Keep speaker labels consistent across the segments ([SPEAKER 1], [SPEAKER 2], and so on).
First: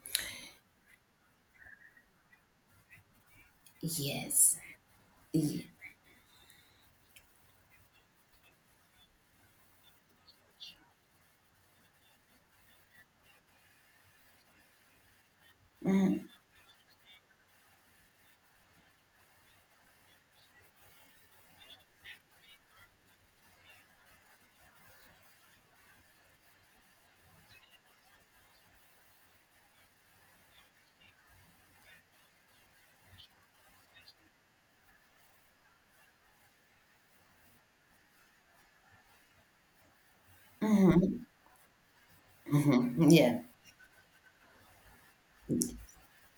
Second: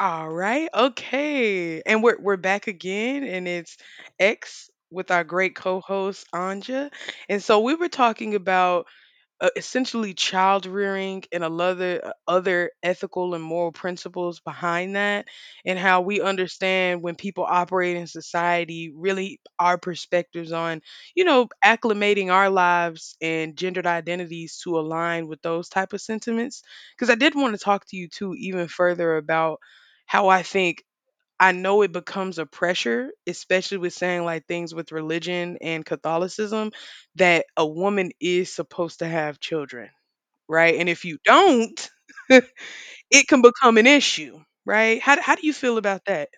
[SPEAKER 1] All right. Okay. And we're back again and it's
[SPEAKER 2] Yes.
[SPEAKER 1] X with our great
[SPEAKER 2] Yeah.
[SPEAKER 1] co-host Anja. And so we were talking about essentially child rearing and a other other ethical and moral principles behind that and how we
[SPEAKER 2] Mm-hmm.
[SPEAKER 1] understand when people operate in society, really our perspectives on acclimating our lives and gendered identities to align with those type of sentiments, because I did want to talk to you too even further about how I think. I know it becomes a pressure, especially with saying like things with religion and Catholicism, that a woman is supposed to have children, right? And if you don't,
[SPEAKER 2] Hmm,
[SPEAKER 1] it
[SPEAKER 2] yeah.
[SPEAKER 1] can become an issue, right? How do you feel about that?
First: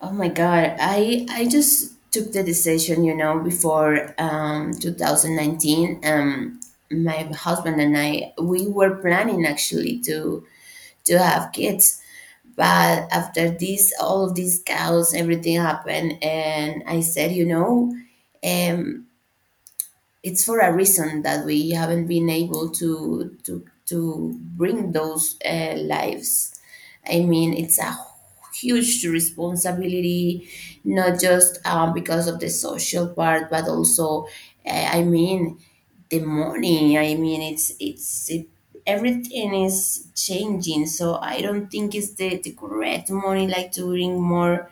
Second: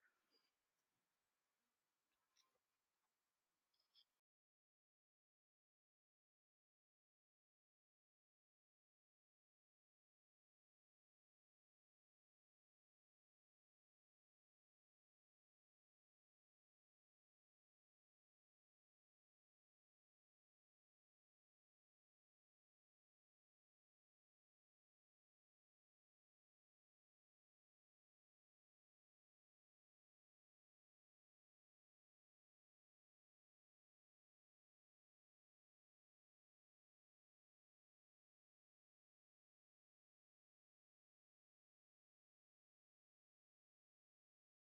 [SPEAKER 2] Oh my God. I just took the decision, you know, before 2019. My husband and I, we were planning actually to have kids, but after this, all of these cows, everything happened, and I said. um. It's for a reason that we haven't been able to bring those lives. I mean, it's a huge responsibility, not just because of the social part, but also, I mean, the money. I mean, it's, everything is changing, so I don't think it's the correct money like to bring more.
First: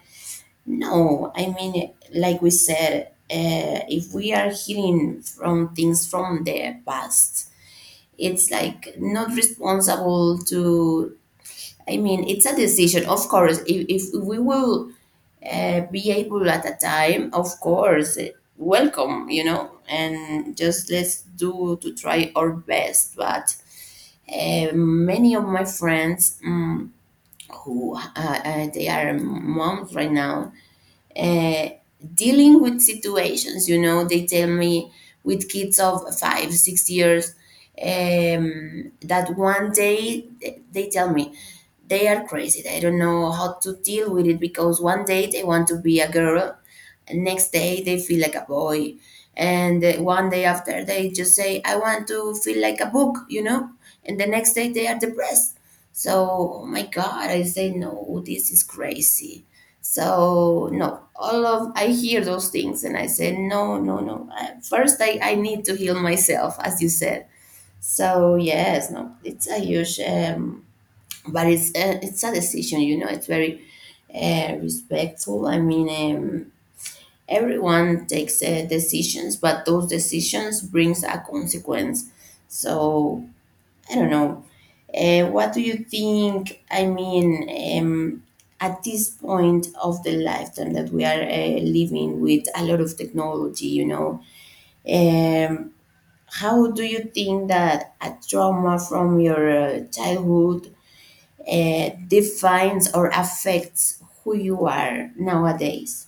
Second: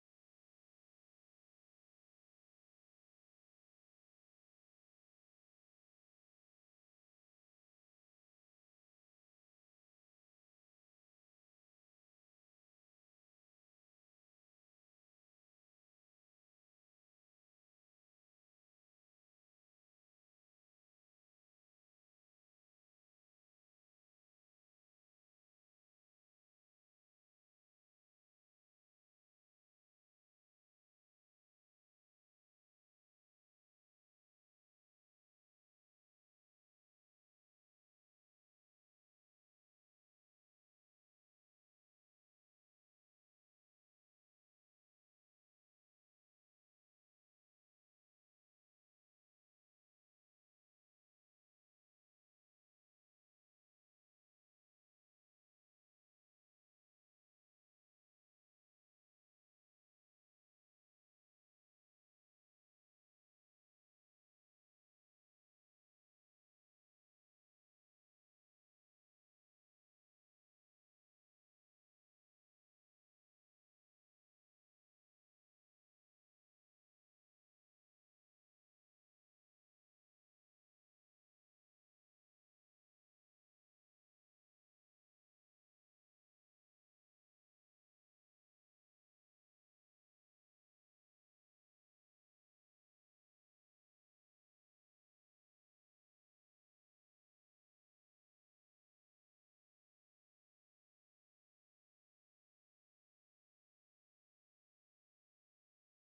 [SPEAKER 2] No, I mean, like we said, if we are healing from things from the past, it's like not responsible to. I mean, it's a decision, of course. If we will be able at a time, of course, welcome, and just let's do to try our best. But many of my friends, who they are moms right now, uh, dealing with situations, they tell me, with kids of 5 6 years, that one day they tell me they are crazy. They don't know how to deal with it, because one day they want to be a girl, and next day they feel like a boy, and one day after they just say, "I want to feel like a book," and the next day they are depressed. So, oh my God, I say no, this is crazy. So no, all of I hear those things and I say no, no, no. First, I need to heal myself, as you said. So yes, no, it's a huge, but it's a decision, it's very respectful, I mean. um, Everyone takes decisions, but those decisions brings a consequence, so I don't know, what do you think, I mean? um, at this point of the lifetime that we are living with a lot of technology, um, how do you think that a trauma from your childhood defines or affects who you are nowadays?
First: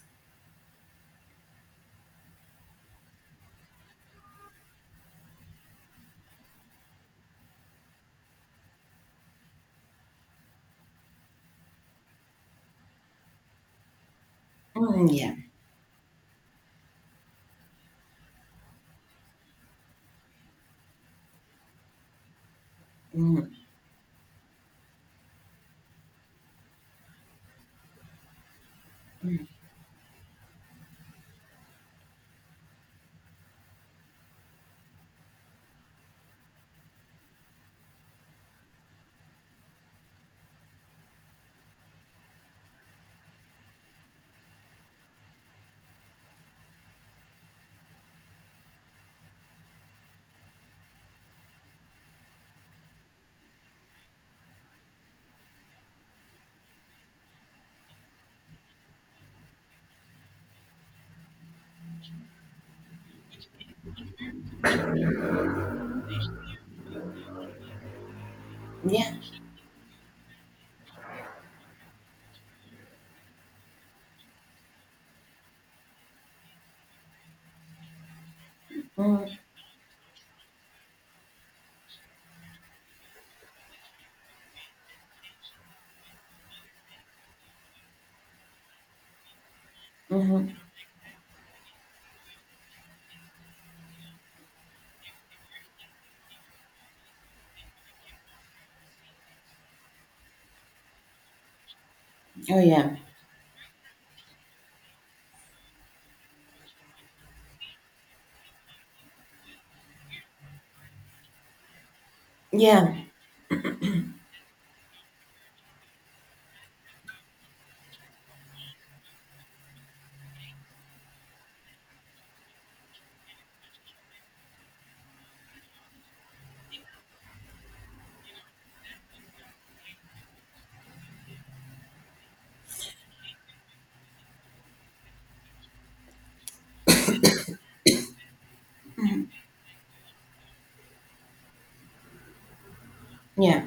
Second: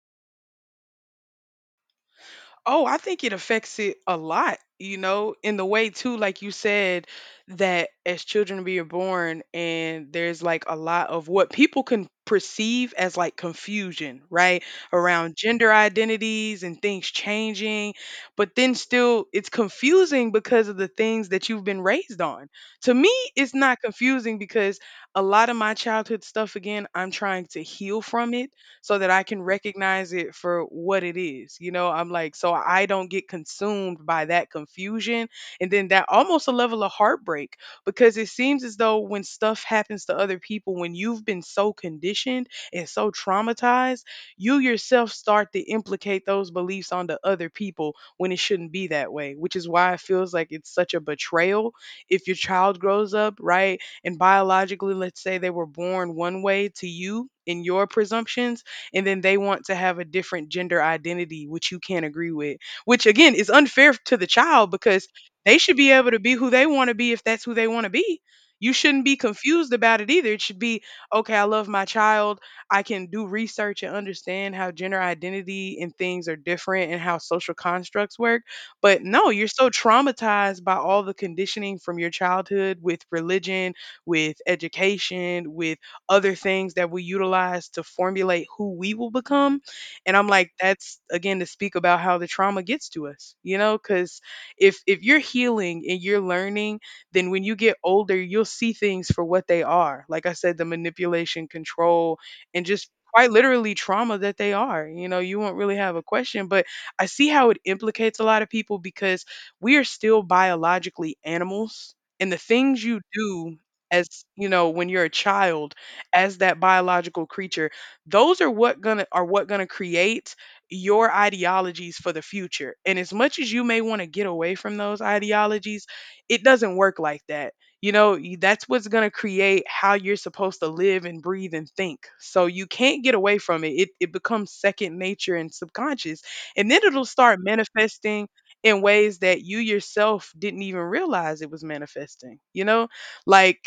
[SPEAKER 1] Oh, I think it affects it a lot, you know, in the way too, like you said, that as children we are born and there's like a lot of what people can perceive as like confusion, right?
[SPEAKER 2] Mm, yeah.
[SPEAKER 1] Around gender identities and things changing, but then still it's confusing because of the things that you've been raised on. To me,
[SPEAKER 2] Mm,
[SPEAKER 1] it's not confusing because a lot of my childhood stuff, again, I'm trying to heal from it so that I can
[SPEAKER 2] mm,
[SPEAKER 1] recognize it for what it is. You know, I'm like, so I don't get consumed by that confusion. And then that almost a level of heartbreak because it seems as though when stuff happens to other people, when you've been so conditioned and so traumatized, you yourself start to implicate those beliefs onto other people when it shouldn't be that way, which is why it feels like it's such a betrayal if your child grows up, right? And biologically, let's say they were born one way to you in your presumptions and then they want to have a different gender identity which you can't agree with, which again is unfair to the child because they should be able to be who they want to be if that's who they want to be. You shouldn't
[SPEAKER 2] yeah.
[SPEAKER 1] be confused about it either. It should be okay. I love my child. I can do research and understand how gender identity and things are different and how social constructs work, but
[SPEAKER 2] Mm,
[SPEAKER 1] no, you're so traumatized by all the conditioning from your childhood, with religion, with education, with other things that we utilize to formulate who we will become. And I'm like,
[SPEAKER 2] mhm.
[SPEAKER 1] that's again to speak about how the trauma gets to us, you know, because if you're healing and you're learning, then when you get older, you'll see things for what they are. Like I said, the manipulation, control,
[SPEAKER 2] Oh,
[SPEAKER 1] and just
[SPEAKER 2] yeah.
[SPEAKER 1] quite literally trauma that they are. You know, you won't really have a question, but I see how it implicates a lot of people because we are still biologically animals. And the things
[SPEAKER 2] Yeah.
[SPEAKER 1] you do as, you know, when you're a child, as that biological creature, those are what gonna create your ideologies for the future. And as much as you may want to get away from those ideologies, it doesn't work like that, you know. That's what's going to create how you're supposed to live and breathe and think, so you can't get away from it. It becomes second nature and subconscious, and then it'll start manifesting in ways
[SPEAKER 2] Mhm.
[SPEAKER 1] that you yourself didn't even realize it was manifesting, you know. Like,
[SPEAKER 2] Yeah.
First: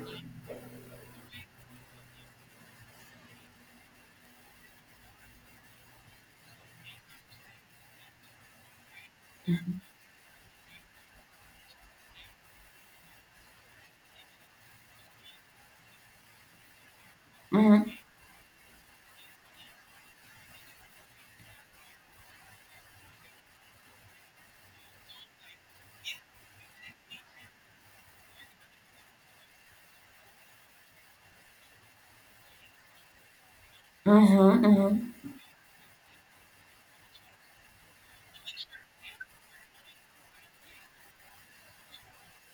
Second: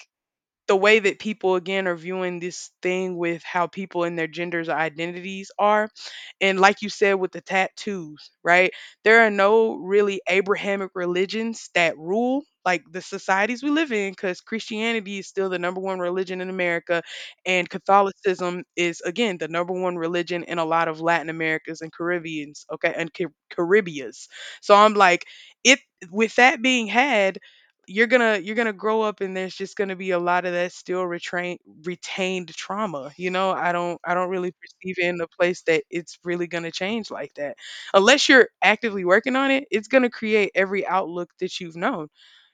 [SPEAKER 1] the way that people again are viewing this thing with how people and their genders identities are, and like you said with the tattoos, right? There are no
[SPEAKER 2] Mm-hmm.
[SPEAKER 1] really Abrahamic religions that rule like the societies we live in, because Christianity is still the number one religion in America, and
[SPEAKER 2] Mm-hmm.
[SPEAKER 1] Catholicism is again the number one religion in a lot of Latin Americas and Caribbeans. Okay, and Caribbeas. So I'm like, it, with that being had, you're gonna grow up, and there's just gonna be a lot of that still retrain retained trauma, you know. I don't really
[SPEAKER 2] Mm-hmm.
[SPEAKER 1] perceive it
[SPEAKER 2] Mm-hmm.
[SPEAKER 1] in a place that it's really gonna change like that unless you're actively working on it. It's gonna create every outlook that you've known,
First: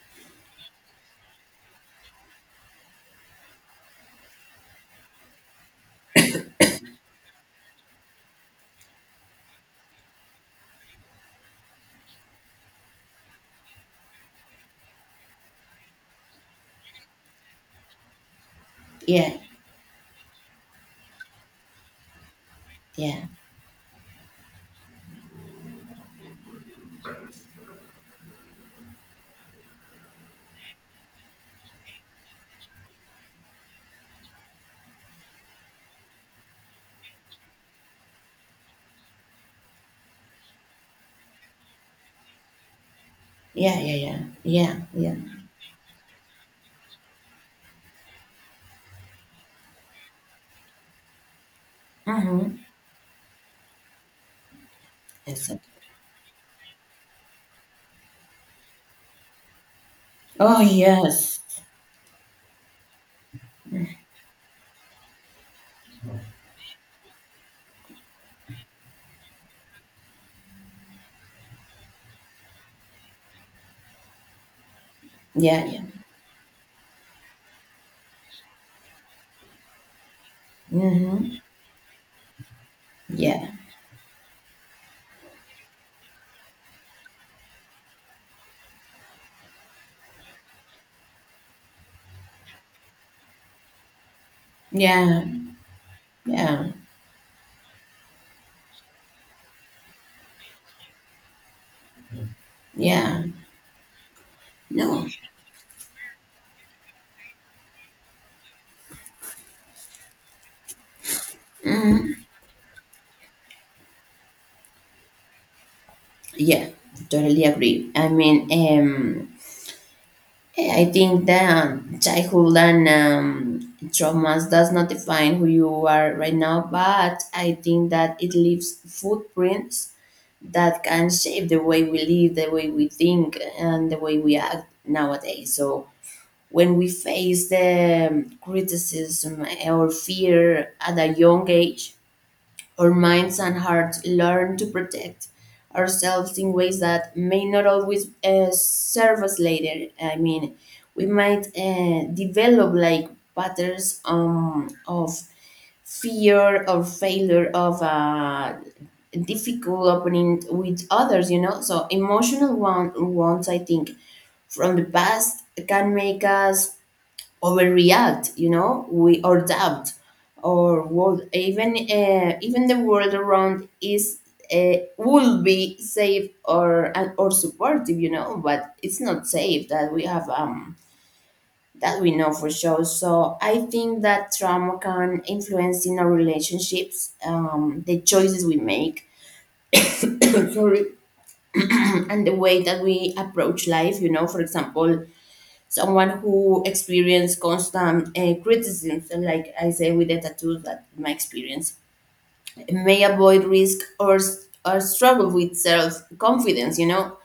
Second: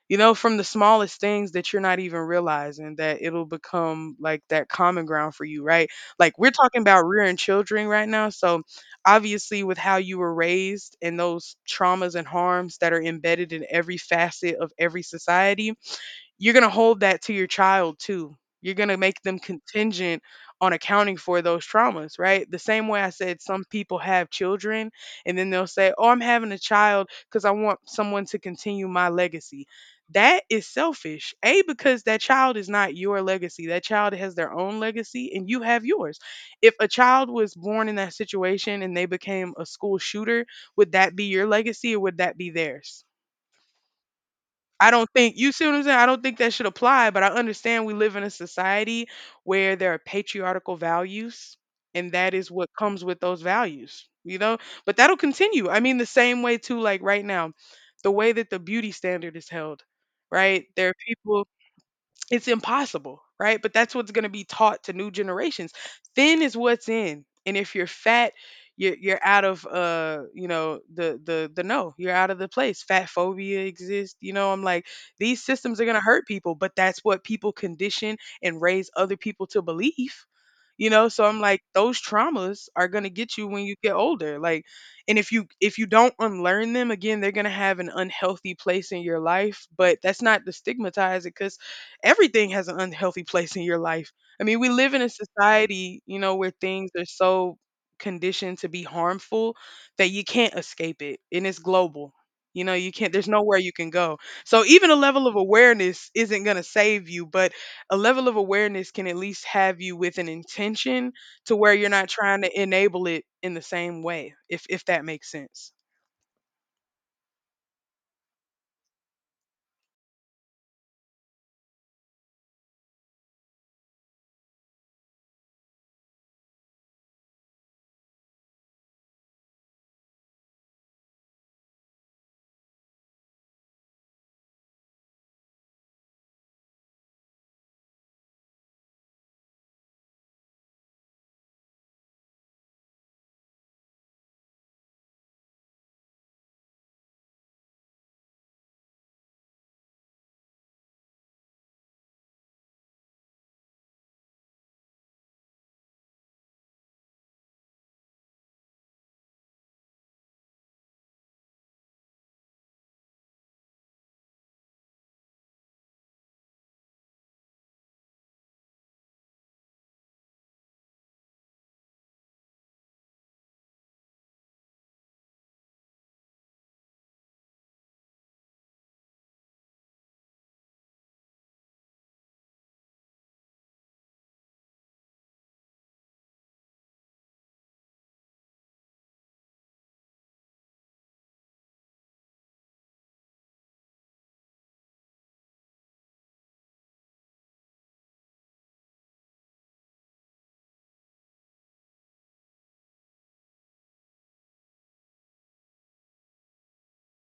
[SPEAKER 1] you know, from the smallest things that you're not even realizing, that it'll become like that common ground for you, right? Like, we're talking about rearing children right now. So obviously with how you were raised and those traumas and harms that are embedded in every facet of every society, you're gonna hold that to your child too. You're gonna make
[SPEAKER 2] Yeah.
[SPEAKER 1] them contingent on accounting for those traumas, right? The same way I
[SPEAKER 2] Yeah.
[SPEAKER 1] said, some people have children and then they'll say, "Oh, I'm having a child because I want someone to continue my legacy." That is selfish. A, because that child is not your legacy. That child has their own legacy and you have yours. If a child was born in that situation and they became a school shooter, would that be your legacy or would that be theirs?
[SPEAKER 2] Yeah. Yeah. Yeah. Yeah.
[SPEAKER 1] I don't
[SPEAKER 2] Yeah.
[SPEAKER 1] think, you see what I'm saying? I don't think that should apply, but I understand we live in a society where there are patriarchal values, and that is
[SPEAKER 2] Mm-hmm.
[SPEAKER 1] what comes with those values, you know? But that'll
[SPEAKER 2] Exactly.
[SPEAKER 1] continue. I mean, the same way too, like right now, the way that the beauty standard is held,
[SPEAKER 2] Oh,
[SPEAKER 1] right? There are
[SPEAKER 2] yes.
[SPEAKER 1] people, it's impossible, right? But that's
[SPEAKER 2] Mm.
[SPEAKER 1] what's going to be taught to new generations. Thin is what's in, and if you're fat, you're out of you know the no, you're out of the place. Fat phobia exists. You know, I'm like, these
[SPEAKER 2] Yeah.
[SPEAKER 1] systems
[SPEAKER 2] Yeah.
[SPEAKER 1] are going to hurt people, but that's what people condition and raise other people to believe, you know. So
[SPEAKER 2] Mm-hmm.
[SPEAKER 1] I'm like, those traumas are going to get you
[SPEAKER 2] Yeah.
[SPEAKER 1] when you get older, like, and if you don't unlearn them again, they're going to have an unhealthy place in your life. But that's not to stigmatize it, because everything has an unhealthy place in your life. I mean, we live in a
[SPEAKER 2] Yeah.
[SPEAKER 1] society, you know, where
[SPEAKER 2] Yeah.
[SPEAKER 1] things are so conditioned to be harmful that you can't escape it, and it's global. You know, you can't,
[SPEAKER 2] Yeah.
[SPEAKER 1] there's nowhere you can go. So even a
[SPEAKER 2] No.
[SPEAKER 1] level of awareness isn't going to save you, but a level of awareness can at least have you with an intention to where you're not
[SPEAKER 2] Mm-hmm.
[SPEAKER 1] trying to enable it in the same way, if that makes sense.
[SPEAKER 2] Yeah. Totally agree. I mean, yeah, I think that childhood and traumas does not define who you are right now, but I think that it leaves footprints that can shape the way we live, the way we think, and the way we act nowadays. So when we face the criticism or fear at a young age, our minds and hearts learn to protect ourselves in ways that may not always serve us later. I mean, we might develop like patterns of fear or failure of a difficult opening with others, you know? So, emotional one, wounds, I think, from the past can make us overreact, we or doubt, or would even, even the world around is will be safe, or and, or supportive, but it's not safe that we have, that we know for sure. So I think that trauma can influence in our relationships, the choices we make, sorry, and the way that we approach life. You know, for example, someone who experienced constant criticism, so like I say with the tattoos, that my experience may avoid risk, or or struggle with self confidence, you know,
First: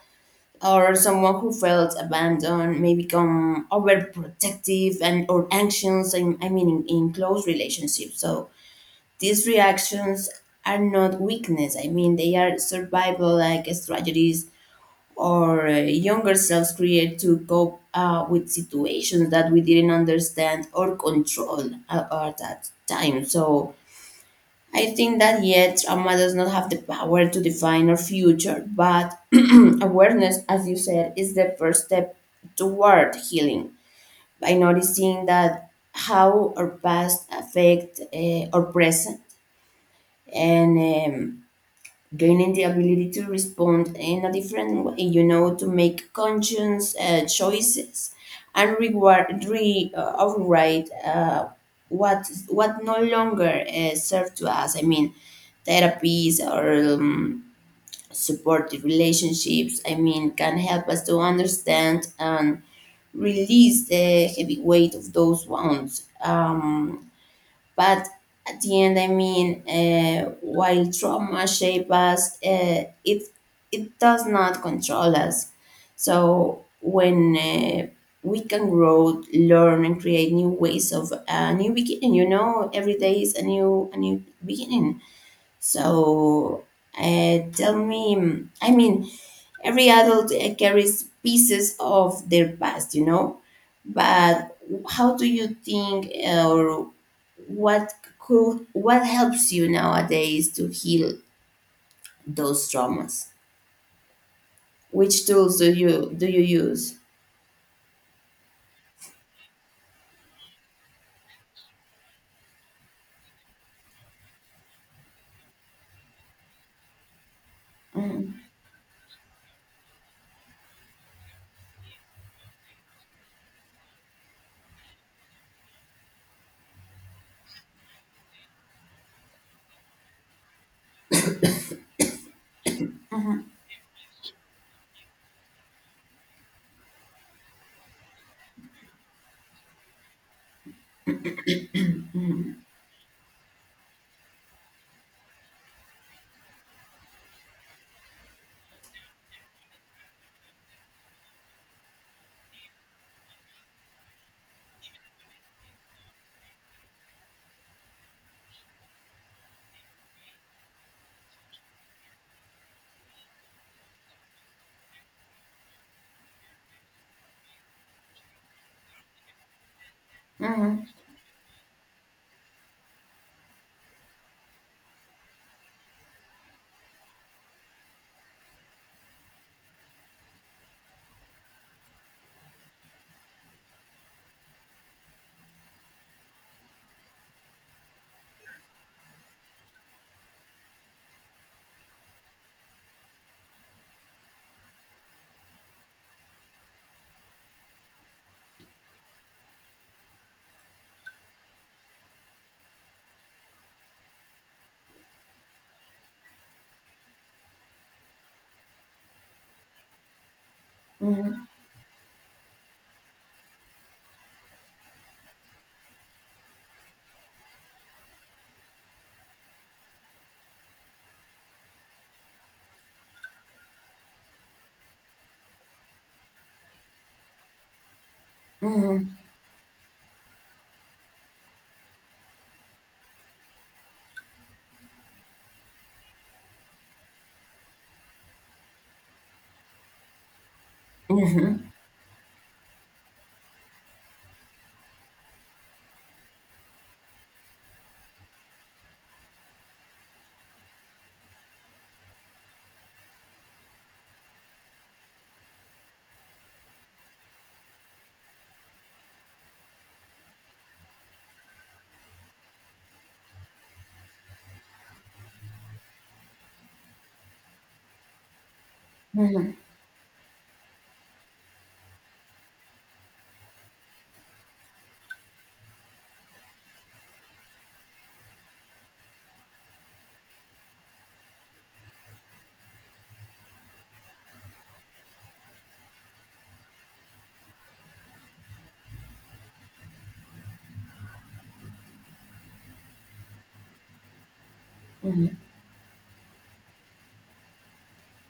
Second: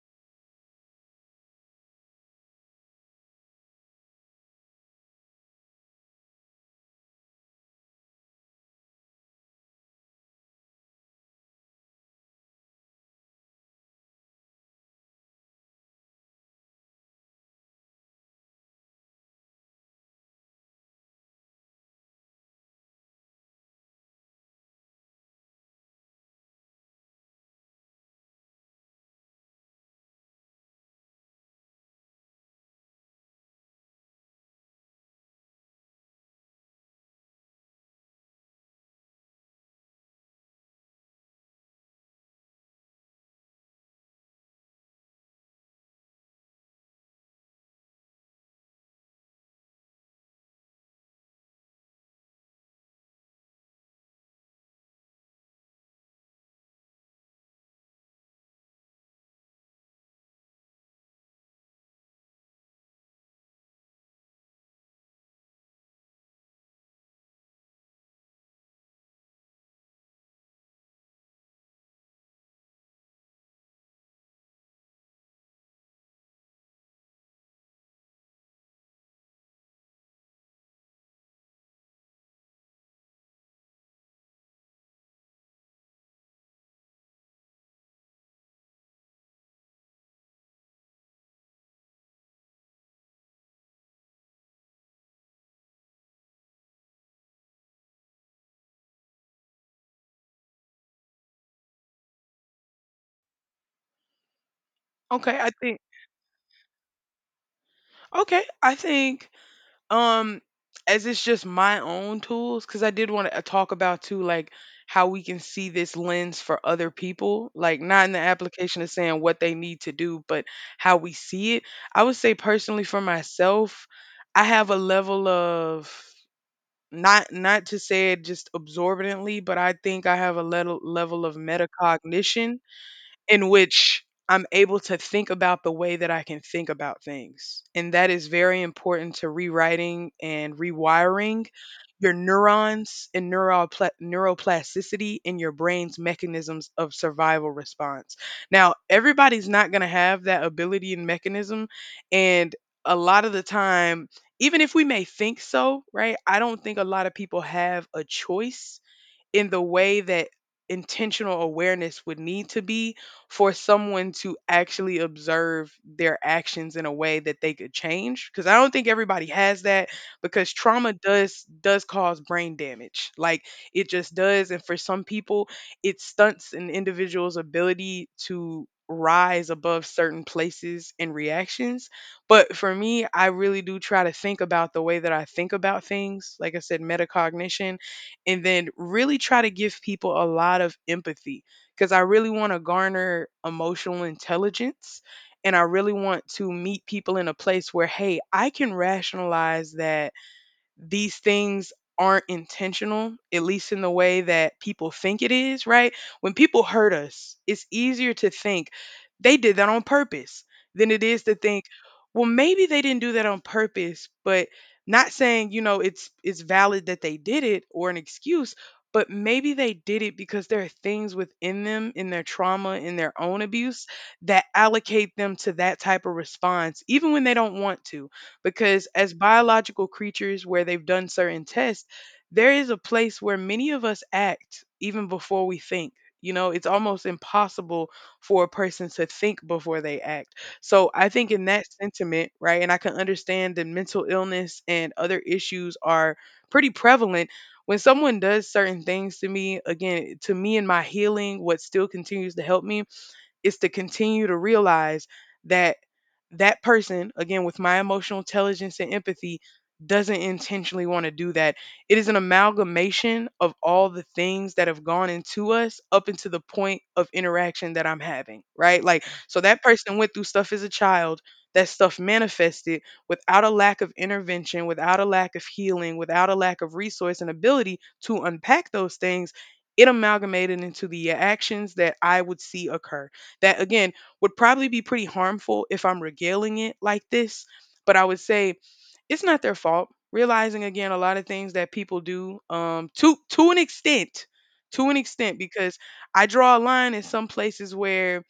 [SPEAKER 2] or someone who felt abandoned may become overprotective and or anxious. And I mean, in close relationships, so these reactions are not weakness. I mean, they are survival like strategies or younger selves create to cope with situations that we didn't understand or control at that time. So I think that yet trauma does not have the power to define our future, but awareness, as you said, is the first step toward healing by noticing that how our past affect our present, and gaining the ability to respond in a different way, you know, to make conscious choices and reward, override what no longer serve to us. I mean, therapies or, supportive relationships, I mean, can help us to understand and release the heavy weight of those wounds. But at the end, I mean, while trauma shape us, it does not control us. So when, we can grow, learn, and create new ways of a new beginning, you know, every day is a new beginning. So, tell me, I mean, every adult carries pieces of their past, you know, but how do you think, or what could, what helps you nowadays to heal those traumas? Which
[SPEAKER 1] Okay, I
[SPEAKER 2] tools do
[SPEAKER 1] think,
[SPEAKER 2] you use?
[SPEAKER 1] okay, I think um as it's just my own tools, because I did want to talk about too, like, how we can see this lens for other people, like not in the
[SPEAKER 2] Mhm,
[SPEAKER 1] application of saying what they need to do, but how we see it. I would say personally for myself, I have a level of, not to say it just absorbently, but I think I have a level of metacognition
[SPEAKER 2] mhm,
[SPEAKER 1] in which I'm able to think about the way that I can think about things. And that is very important to rewriting and rewiring your
[SPEAKER 2] mhm,
[SPEAKER 1] neurons and neuroplasticity in your brain's mechanisms of survival response. Now, everybody's not going to have that ability and mechanism. And a lot of the time, even if we may think so, right? I don't think a lot of people have a choice in the way that intentional awareness would need to be for someone to actually observe their actions in a way that they could change, because I don't think everybody has that, because
[SPEAKER 2] mhm,
[SPEAKER 1] trauma does cause brain damage, like, it just does. And for some people, it stunts an individual's ability to rise above certain places and reactions. But for me, I really do try to think about the way that I think about things, like I said, metacognition. And then really try to give people a lot of empathy, because I really want to garner emotional intelligence, and I really want to meet people in a place where, hey, I can rationalize that these things aren't intentional, at least in the way that people think it is, right? When people hurt us, it's easier to think they did that on purpose than it is to
[SPEAKER 2] mhm,
[SPEAKER 1] think, well, maybe they didn't do that on purpose, but not saying, you know, it's valid that they did it, or an excuse, but maybe they did it because there are things within them, in their trauma, in their own abuse, that allocate them to that type of response, even when they don't want to. Because as
[SPEAKER 2] mhm,
[SPEAKER 1] biological creatures, where they've done certain tests, there is a place where many of us act even before we think. You know, it's almost impossible for a person to think before they act. So I think in that
[SPEAKER 2] mhm,
[SPEAKER 1] sentiment, right, and I can understand that mental illness and other issues are pretty prevalent. When someone does certain things to me, again, to me and my healing, what still continues to help me is to continue to realize that that person, again, with my emotional intelligence and empathy, doesn't intentionally want to do that. It is an amalgamation of all the things that have gone into us up into the point of interaction that I'm having, right? Like, so
[SPEAKER 2] mhm,
[SPEAKER 1] that person went through stuff as a child, that stuff manifested without a lack of intervention, without a lack of healing, without a lack of resource and ability to unpack those things. It amalgamated into the actions that I would see occur that again would probably be pretty harmful if I'm regaling it like this. But I would say it's not their fault. Realizing again a lot of things that people do to an extent, to an
[SPEAKER 2] mhm,
[SPEAKER 1] extent, because I draw a line in some places where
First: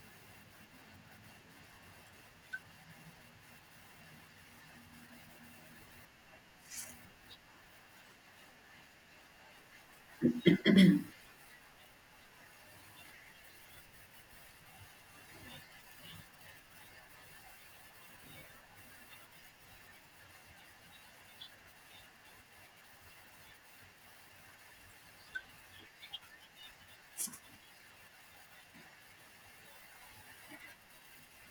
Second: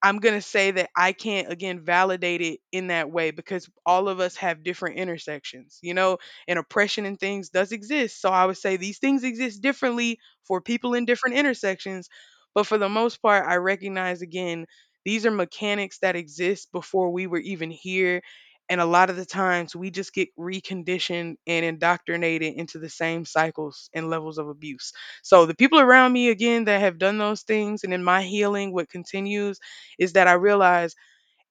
[SPEAKER 1] I'm going to say that I can't again validate it in that way because all of us have different intersections, you know, and oppression and things does exist. So I would say these things exist differently for people in different intersections. But for the most part, I recognize again, these are mechanics that exist before we were even here. And a lot of the times we just get reconditioned and indoctrinated into the same cycles and levels of abuse. So the people around me, again, that have done those things and in my healing, what continues is that I realize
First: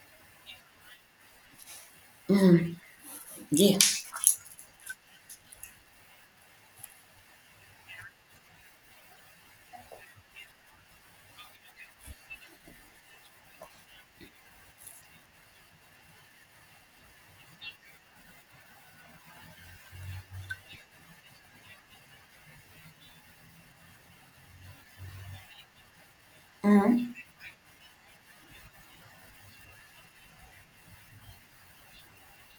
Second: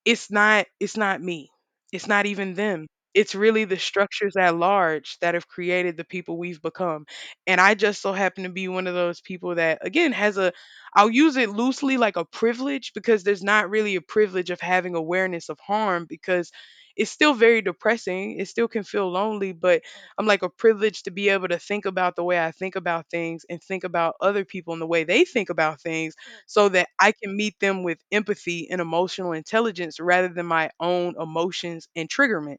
[SPEAKER 1] it's not me. It's not even
[SPEAKER 2] mhm.
[SPEAKER 1] them. It's really
[SPEAKER 2] Yeah.
[SPEAKER 1] the structures at large that have created the people we've become. And I just so happen to be one of those people that again has a I'll use it loosely like a privilege because there's not really a privilege of having awareness of harm because it's still very depressing. It still can feel lonely, but I'm like a privilege to be able to think about the way I think about things and think about other people and the way they think about things so that I
[SPEAKER 2] Mhm.
[SPEAKER 1] can meet them with empathy and emotional intelligence rather than my own emotions and triggerment.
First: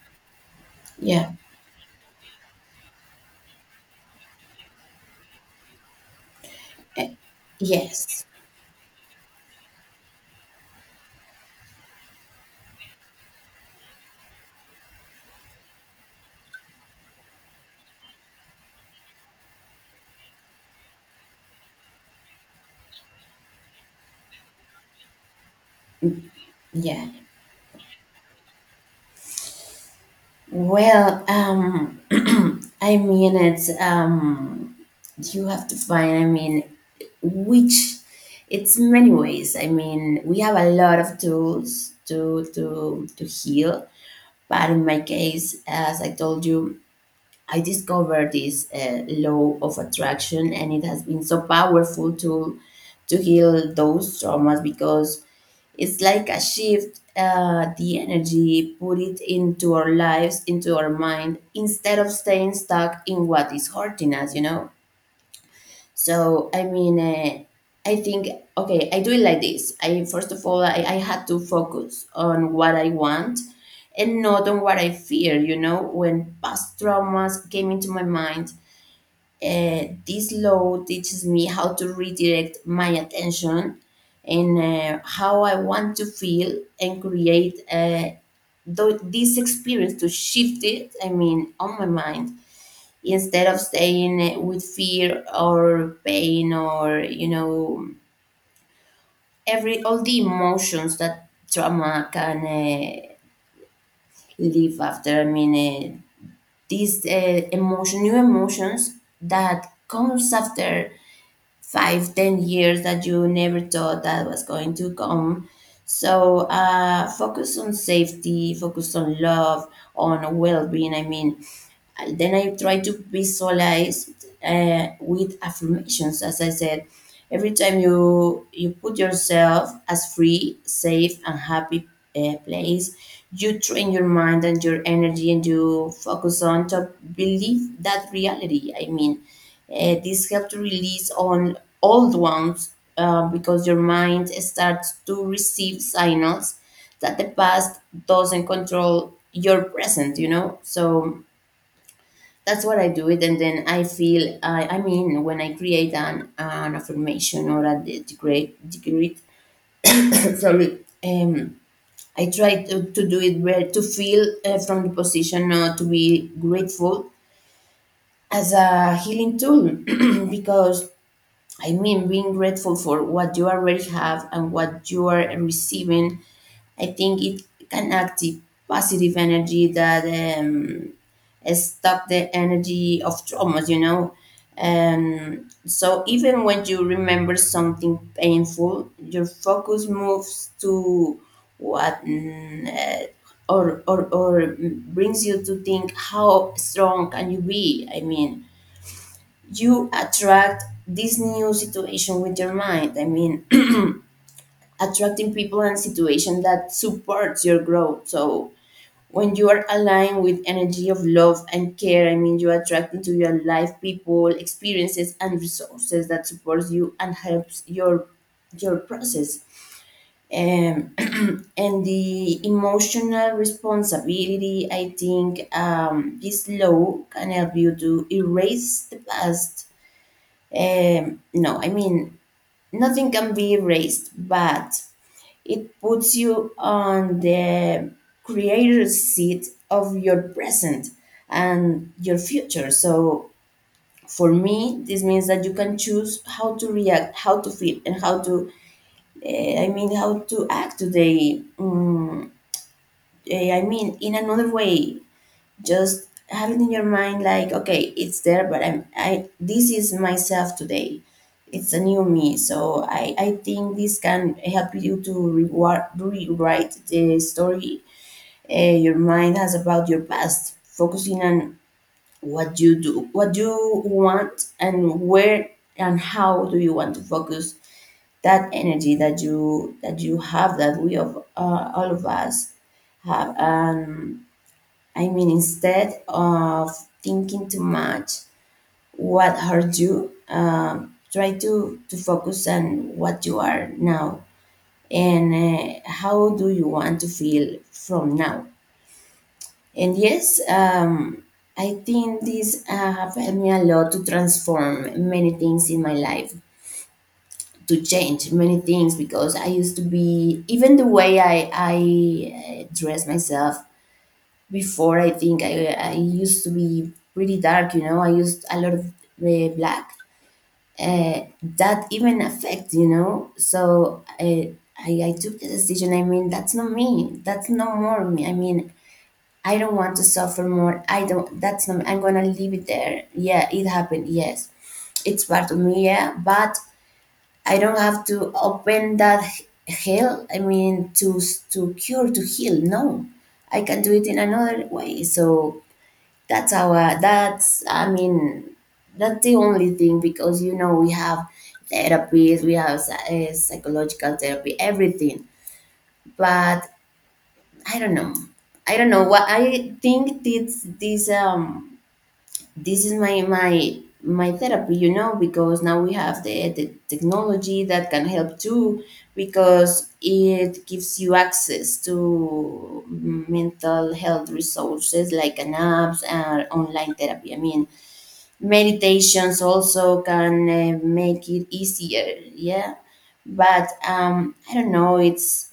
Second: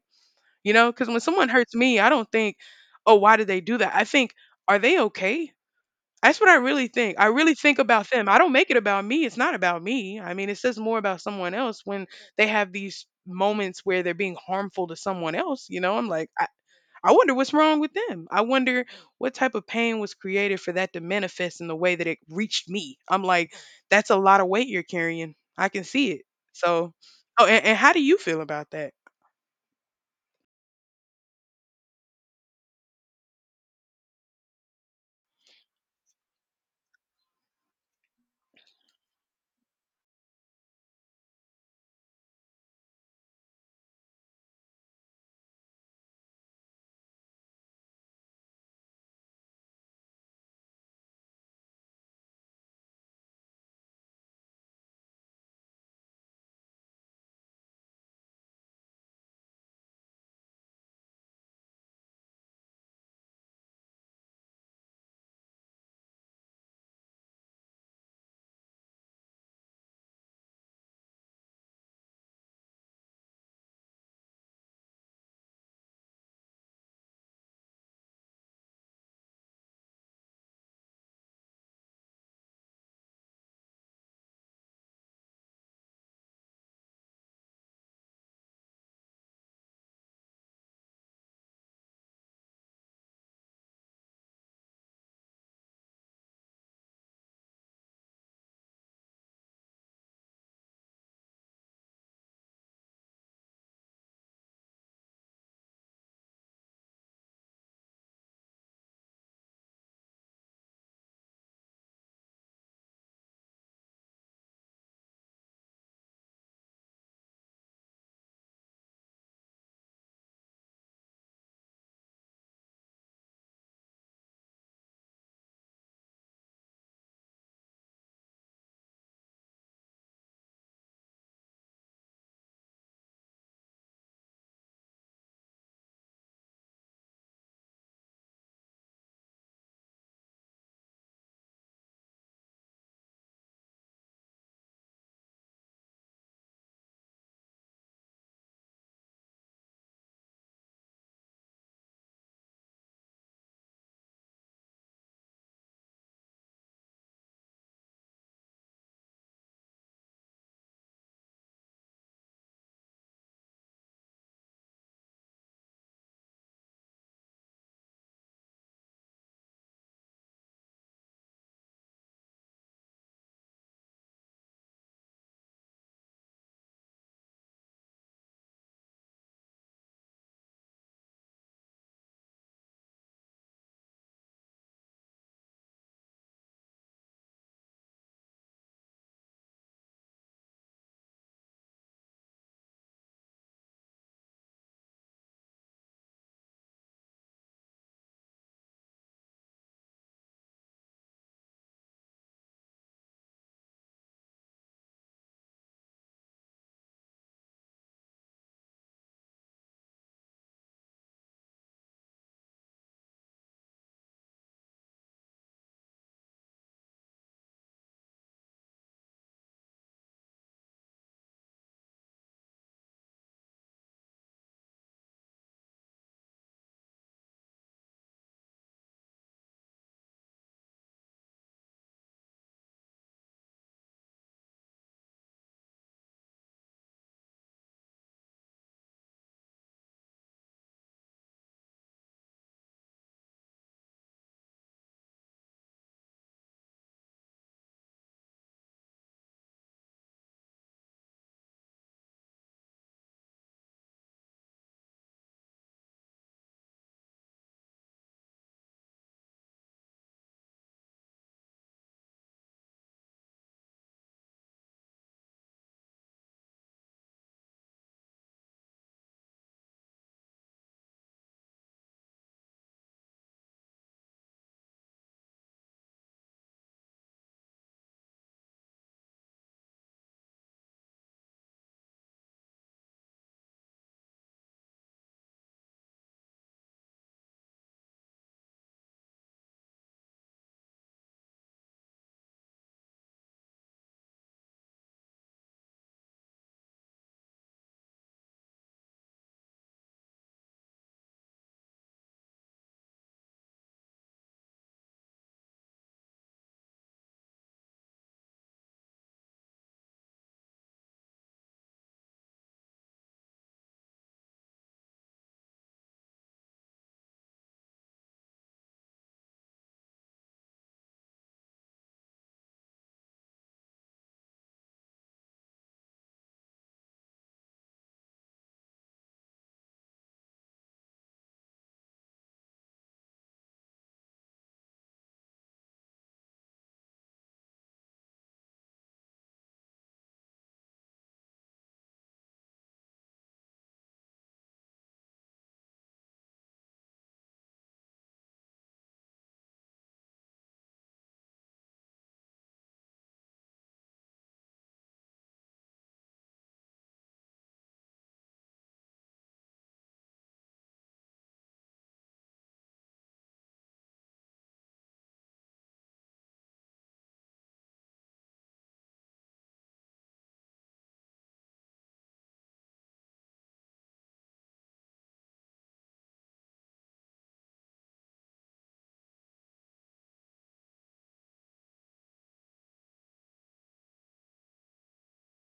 [SPEAKER 1] You know, because when
[SPEAKER 2] Yeah.
[SPEAKER 1] someone hurts me, I don't think, oh, why did they do that? I think, are they okay? That's what I really
[SPEAKER 2] Eh,
[SPEAKER 1] think. I really think about
[SPEAKER 2] Yes.
[SPEAKER 1] them. I don't make it about me. It's not about me. I mean, it says more about someone else when they have these moments where they're being harmful to someone else. You know, I'm like, I wonder what's wrong with them. I wonder what type of pain was created for that to manifest in the way that it reached me. I'm like, that's a lot of weight you're carrying. I can see it. So,
[SPEAKER 2] Yeah.
[SPEAKER 1] oh, and how do you feel about that?
[SPEAKER 2] Well, I mean, it's, you have to find, I mean, which, it's many ways. I mean, we have a lot of tools to heal, but in my case, as I told you, I discovered this law of attraction, and it has been so powerful to heal those traumas, because it's like a shift, the energy, put it into our lives, into our mind, instead of staying stuck in what is hurting us. You know. So I mean, I think, okay, I do it like this. I, first of all, I had to focus on what I want and not on what I fear. You know, when past traumas came into my mind, this law teaches me how to redirect my attention and, how I want to feel and create, this experience to shift it. I mean, on my mind, instead of staying, with fear or pain or, every all the emotions that trauma can, leave after, I mean, these emotion new emotions that comes after 5 10 years that you never thought that was going to come. So, focus on safety, focus on love, on well-being, I mean. Then I try to visualize, with affirmations, as I said. Every time you put yourself as free, safe, and happy, place, you train your mind and your energy, and you focus on to believe that reality. I mean, this helps to release on old ones, because your mind starts to receive signals that the past doesn't control your present. You know, so that's what I do it, and then I feel I mean, when I create an affirmation or a degree, sorry, I try to do it where to feel, from the position, to be grateful as a healing tool. Because, I mean, being grateful for what you already have and what you are receiving, I think it can act the positive energy that, um, stop the energy of traumas, you know. And so even when you remember something painful, your focus moves to what, or, brings you to think, how strong can you be? I mean, you attract this new situation with your mind. I mean, attracting people and situation that supports your growth. So when you are aligned with energy of love and care, I mean, you attract into your life people, experiences, and resources that supports you and helps your process. And the emotional responsibility, I think, this law can help you to erase the past. No, I mean, nothing can be erased, but it puts you on the creator's seat of your present and your future. So for me, this means that you can choose how to react, how to feel, and how to, I mean, how to act today. I mean, in another way, just have it in your mind like, okay, it's there, but I'm I this is myself today. It's a new me, so I think this can help you to reward, rewrite the story, uh, your mind has about your past, focusing on what you do, what you want, and where and how do you want to focus that energy that you have, that we, of all of us have, and I mean, instead of thinking too much what hurt you, try to focus on what you are now, and how do you want to feel from now. And yes, I think this have helped me a lot to transform many things in my life, to change many things because I used to be even the way I dress myself. Before, I think I used to be pretty dark, you know. I used a lot of black. That even affect, you know. So I took the decision. I mean, that's not me. That's no more me. I mean, I don't want to suffer more. I don't. That's not. I'm gonna leave it there. Yeah, it happened. Yes, it's part of me. Yeah, but I don't have to open that hell. I mean, to cure to heal. No, I can do it in another way. So that's our that's I mean that's the only thing, because you know we have therapies, we have psychological therapy, everything. But I don't know. I don't know what I think. This this is my therapy, you know, because now we have the technology that can help too, because it gives you access to mental health resources like an apps and online therapy. I mean, meditations also can make it easier. Yeah, but I don't know. It's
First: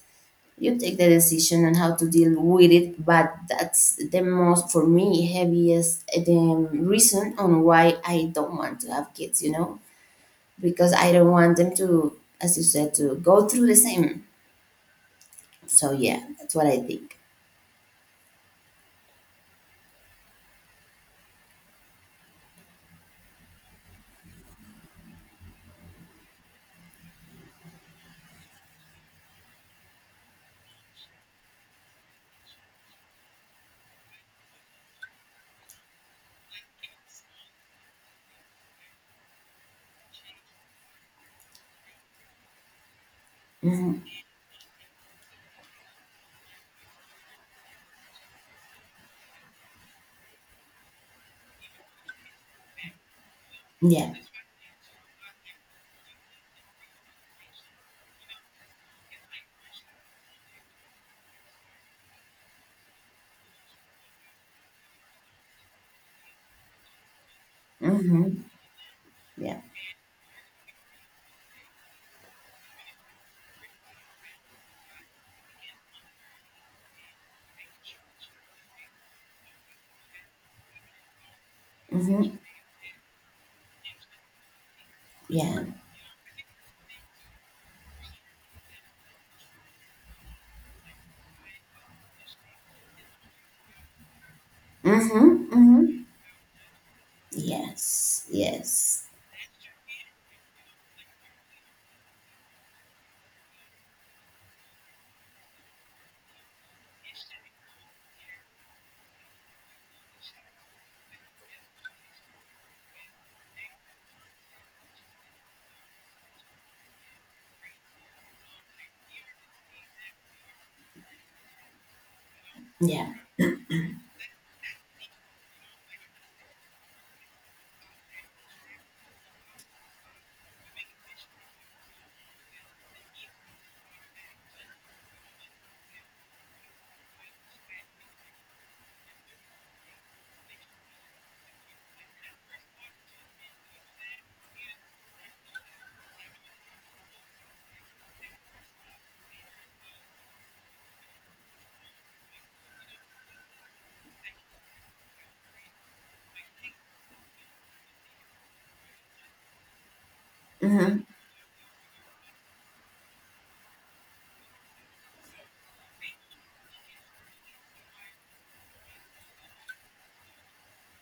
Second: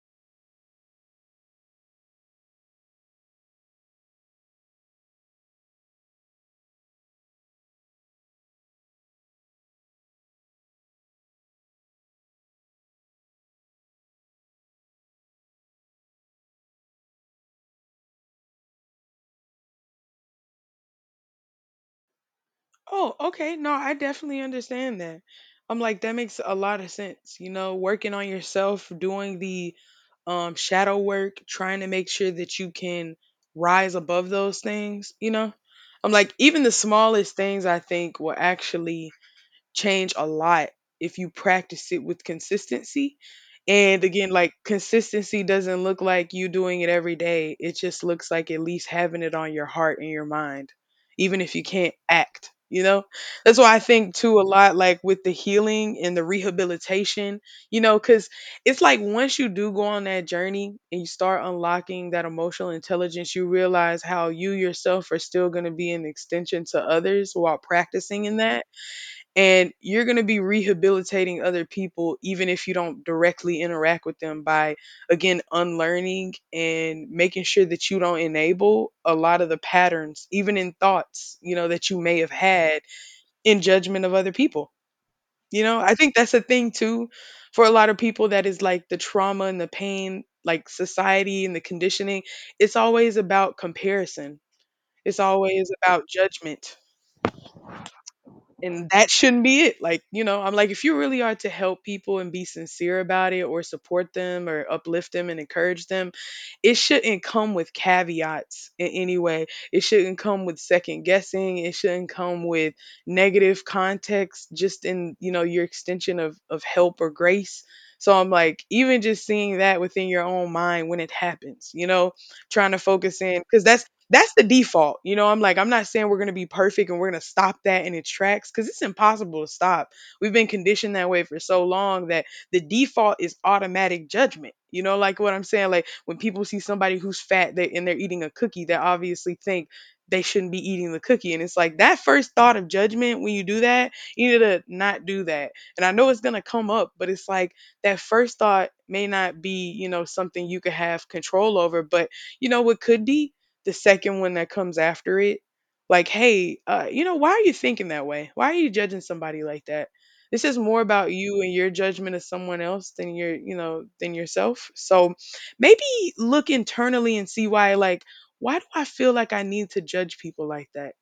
[SPEAKER 2] You take the decision on how to deal with it, but that's the most, for me, heaviest, the reason on why I don't want to have kids, you know. Because I don't want them to, as you said, to go through the same. So yeah, that's what I think.
[SPEAKER 1] Oh, okay. No, I definitely understand that. I'm like, that makes a lot of sense. You know, working on yourself, doing the shadow work, trying to make sure that you can rise above those things, you know? I'm like, even the smallest things I think will actually change a lot if you practice it with consistency.
[SPEAKER 2] Hmm.
[SPEAKER 1] And again, like consistency doesn't look like you doing it every day. It just looks like at least having it on your heart and your mind, even if you can't act, you know? That's why I
[SPEAKER 2] Yeah.
[SPEAKER 1] think too a lot like with the healing and the rehabilitation, you know, because it's like once you do go on that journey and you start unlocking that emotional intelligence, you realize how you yourself are still going to be an extension to others while practicing in
[SPEAKER 2] Hmm.
[SPEAKER 1] that,
[SPEAKER 2] Yeah.
[SPEAKER 1] and you're going to be rehabilitating other people even if you don't directly interact with them by again unlearning and making sure that you don't enable a lot of the patterns even in thoughts, you know, that you may have
[SPEAKER 2] Hmm.
[SPEAKER 1] had in judgment of other people.
[SPEAKER 2] Yeah.
[SPEAKER 1] You know, I think that's a thing too, for a lot of people that is like the trauma and the pain, like society and the conditioning, it's always about comparison,
[SPEAKER 2] Hmm.
[SPEAKER 1] it's always about
[SPEAKER 2] Hmm.
[SPEAKER 1] judgment,
[SPEAKER 2] Yes,
[SPEAKER 1] and
[SPEAKER 2] yes.
[SPEAKER 1] that shouldn't be it. Like, you know, I'm like, if you really are to help people and be sincere about it or support them or uplift them and encourage them, it shouldn't come with caveats in any way, it shouldn't come with second guessing, it shouldn't come with negative context just in, you know, your extension of help or grace. So I'm like, even just seeing that within your own mind when it happens, you know, trying to
[SPEAKER 2] Yeah.
[SPEAKER 1] focus in, because that's the default. You know, I'm like, I'm not saying we're going to be perfect and we're going to stop that in its tracks because it's impossible to stop. We've been conditioned that way for so long that the default is automatic judgment. You know, like what I'm saying? Like when people see somebody who's fat they, and they're eating a cookie, they obviously think they shouldn't be eating the cookie. And it's like that first thought of judgment when you do that, you need to not do that. And I know it's going to come up, but it's like that first thought may not be, you know, something you could have control over, but you know what could be? The second one that comes after it, like, hey, you know, why are you thinking that way, why are you judging somebody like that? This is more
[SPEAKER 2] Mm-hmm.
[SPEAKER 1] about you and your judgment of someone else than your, you know, than yourself. So maybe look internally and see why. Like, why do I feel like I need to judge people like that?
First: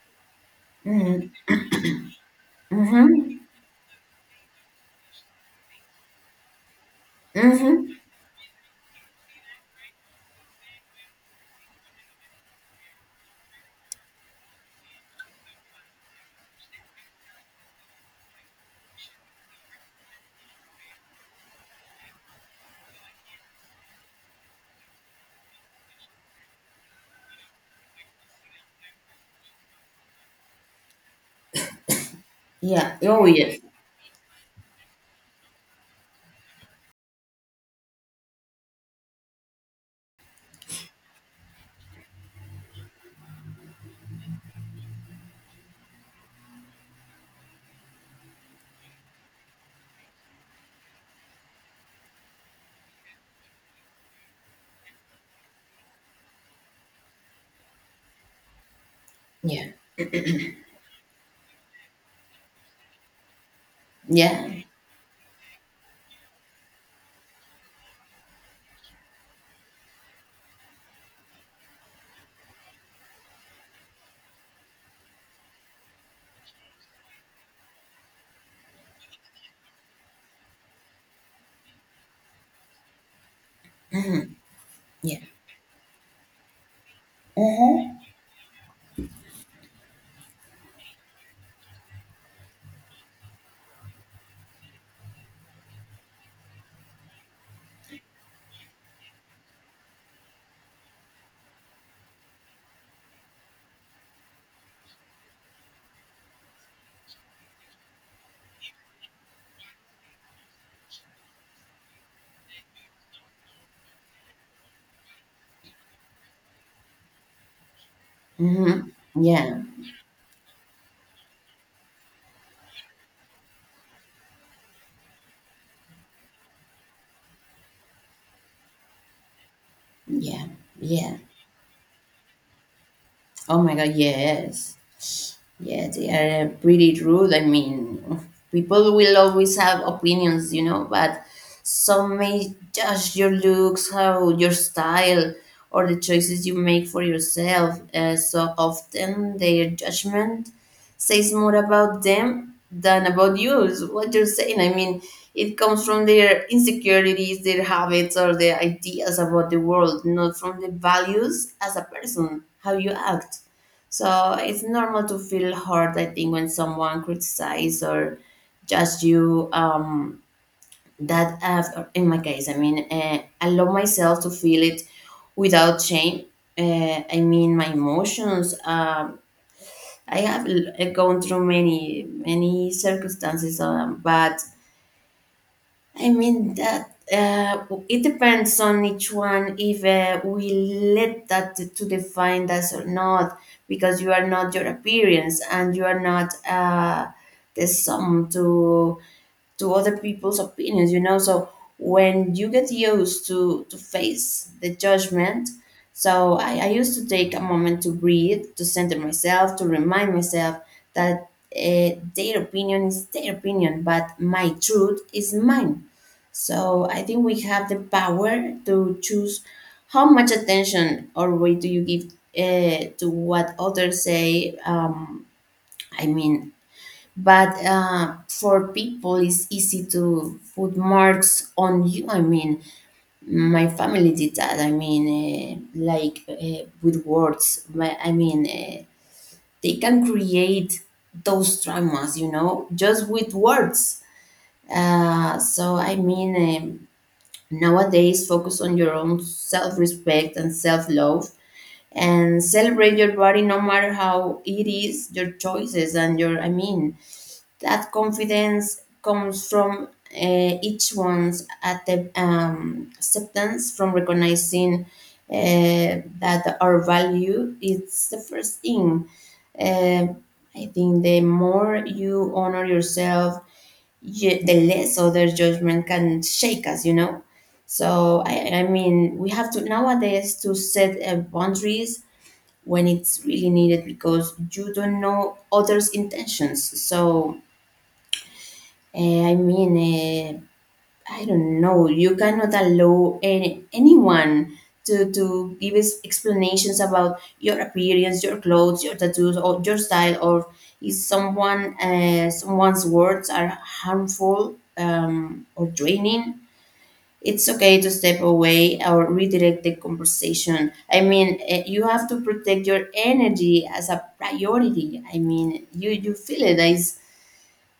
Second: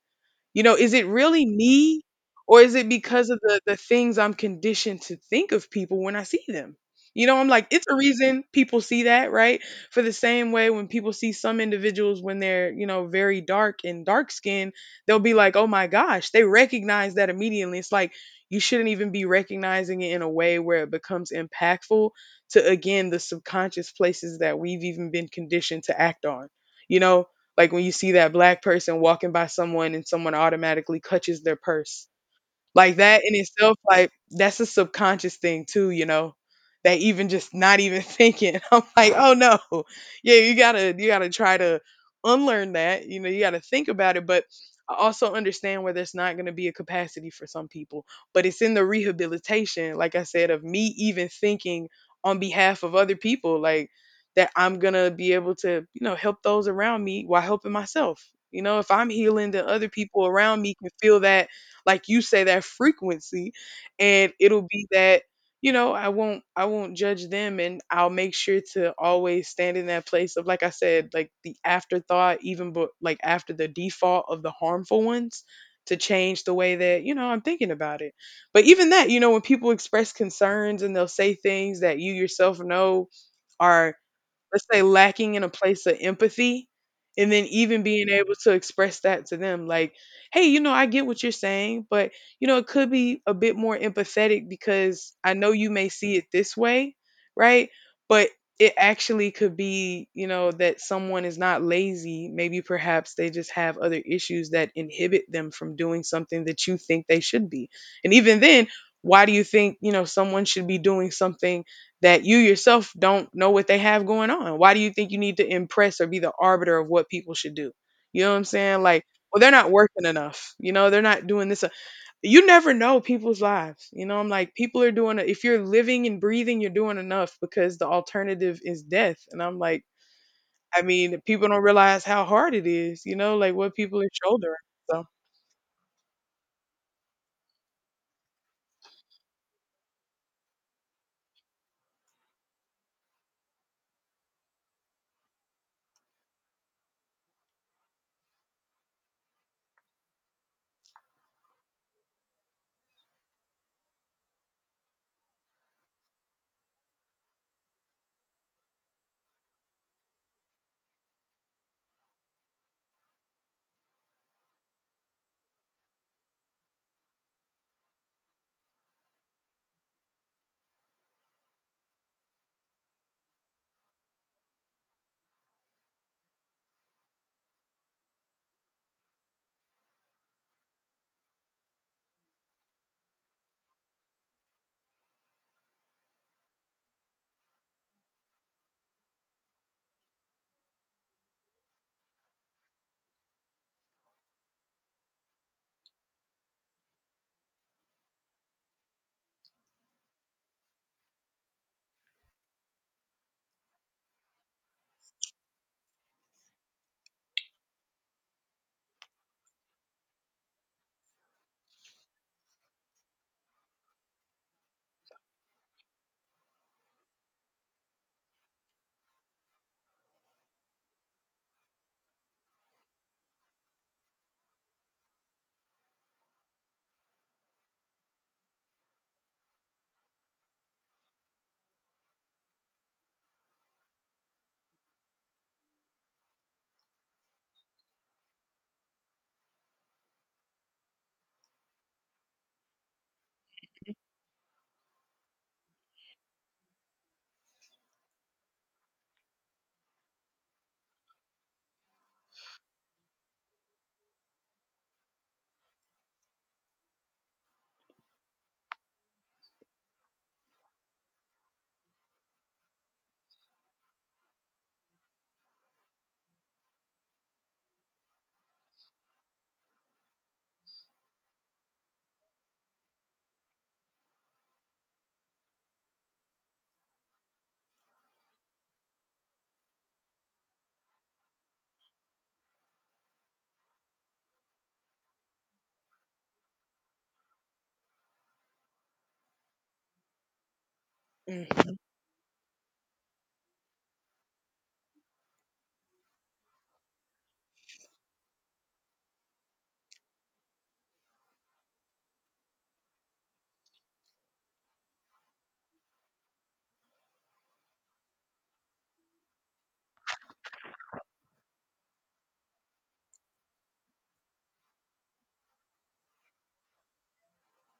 [SPEAKER 1] You know, is it
[SPEAKER 2] Mm-hmm.
[SPEAKER 1] really me, or is it because
[SPEAKER 2] Mm-hmm.
[SPEAKER 1] of the things I'm conditioned to think of people when I see them? You know, I'm like, it's
[SPEAKER 2] Mm-hmm.
[SPEAKER 1] a reason people see that, right? For the same way when people see some individuals when they're, you know, very dark and dark skinned, they'll be like, oh my gosh, they recognize that immediately. It's like, you shouldn't even be recognizing it in a way where it becomes impactful to, again, the subconscious places that we've even been conditioned to act on. You know, like when you see that black person walking by someone and someone automatically clutches their purse,
[SPEAKER 2] Yeah.
[SPEAKER 1] like that
[SPEAKER 2] Oh
[SPEAKER 1] in
[SPEAKER 2] yes.
[SPEAKER 1] itself, like that's a subconscious thing too, you know. That even just not even thinking. I'm like, oh no. Yeah, you gotta try to unlearn that. You know, you gotta think about it. But I also understand where there's not gonna be a capacity for some people. But it's in the rehabilitation, like I said, of me even thinking on behalf of other people, like, that I'm gonna be able to, you know, help those around me while helping myself. You know, if I'm healing, then
[SPEAKER 2] Yeah.
[SPEAKER 1] other people around me can feel that, like you say, that frequency, and
[SPEAKER 2] Yeah.
[SPEAKER 1] it'll be that. You know, I won't judge them, and I'll make sure to always stand in that place of, like I said, like the afterthought even, but like after the default of the harmful ones, to change the way that, you know, I'm thinking about it. But even that, you know, when people express concerns and they'll say things that you yourself know are,
[SPEAKER 2] Mm-hmm.
[SPEAKER 1] let's say,
[SPEAKER 2] Yeah.
[SPEAKER 1] lacking in a place of empathy, and then even
[SPEAKER 2] Mm-hmm.
[SPEAKER 1] being able to express that to them, like, hey, you know, I get what you're saying, but, you know, it could be a bit more empathetic, because I know you may see it this way, right, but it actually could be, you know, that someone is not lazy, maybe perhaps they just have other issues that inhibit them from doing something that you think they should be. And even then, why do you think, you know, someone should be doing something that you yourself don't know what they have going on. Why do you think you need to impress or be the arbiter of what people should do? You know what I'm saying?
[SPEAKER 2] Mm-hmm.
[SPEAKER 1] Like, well, they're
[SPEAKER 2] Yeah.
[SPEAKER 1] not working enough. You know, they're not doing this. You never know people's lives. You know, I'm like, people are doing it. If you're living and breathing, you're doing enough because the alternative is death. And I'm like,
[SPEAKER 2] Yeah.
[SPEAKER 1] I
[SPEAKER 2] Yeah.
[SPEAKER 1] mean, people don't realize how hard it is, you know, like
[SPEAKER 2] Oh my
[SPEAKER 1] what
[SPEAKER 2] god,
[SPEAKER 1] people are shouldering.
[SPEAKER 2] yes.
[SPEAKER 1] So,
[SPEAKER 2] Yeah, they are pretty rude. I mean, people will always have opinions, you know, but some may judge your looks, how your style, or the choices you make for yourself. So often their judgment says more about them than about you. Is what you're saying. I mean, it comes from their insecurities, their habits, or their ideas about the world, not from the values as a person, how you act. So it's normal to feel hurt, I think, when someone criticizes or judge you. That, in my case, I mean, allow myself to feel it without shame. I mean, my emotions. I have gone through many, many circumstances, but I mean that, it depends on each one if, we let that to, define us or not, because you are not your appearance and you are not the sum to other people's opinions, you know. So when you get used to face the judgment, so I used to take a moment to breathe, to center myself, to remind myself that, their opinion is their opinion, but my truth is mine. So I think we have the power to choose how much attention or weight do you give, to what others say. I mean, but, for people it's easy to put marks on you. I mean, my family did that. I mean, like, with words. But, I mean, they can create those traumas, you know, just with words. So I mean, nowadays, focus on your own self-respect and self-love, and celebrate your body no matter how it is, your choices, and your, I mean, that confidence comes from, each one's at the, acceptance, from recognizing, that our value is the first thing. uh, I think the more you honor yourself, you, the less other judgment can shake us, you know. So I mean we have to nowadays to set boundaries when it's really needed, because you don't know others intentions. So I mean, I don't
[SPEAKER 1] mm.
[SPEAKER 2] know. You cannot allow anyone to, give us explanations about your appearance, your clothes, your tattoos, or your style, or if someone's words are harmful, or draining. It's okay to step away or redirect the conversation. I mean, you have to protect your energy as a priority. I mean, you feel it. It's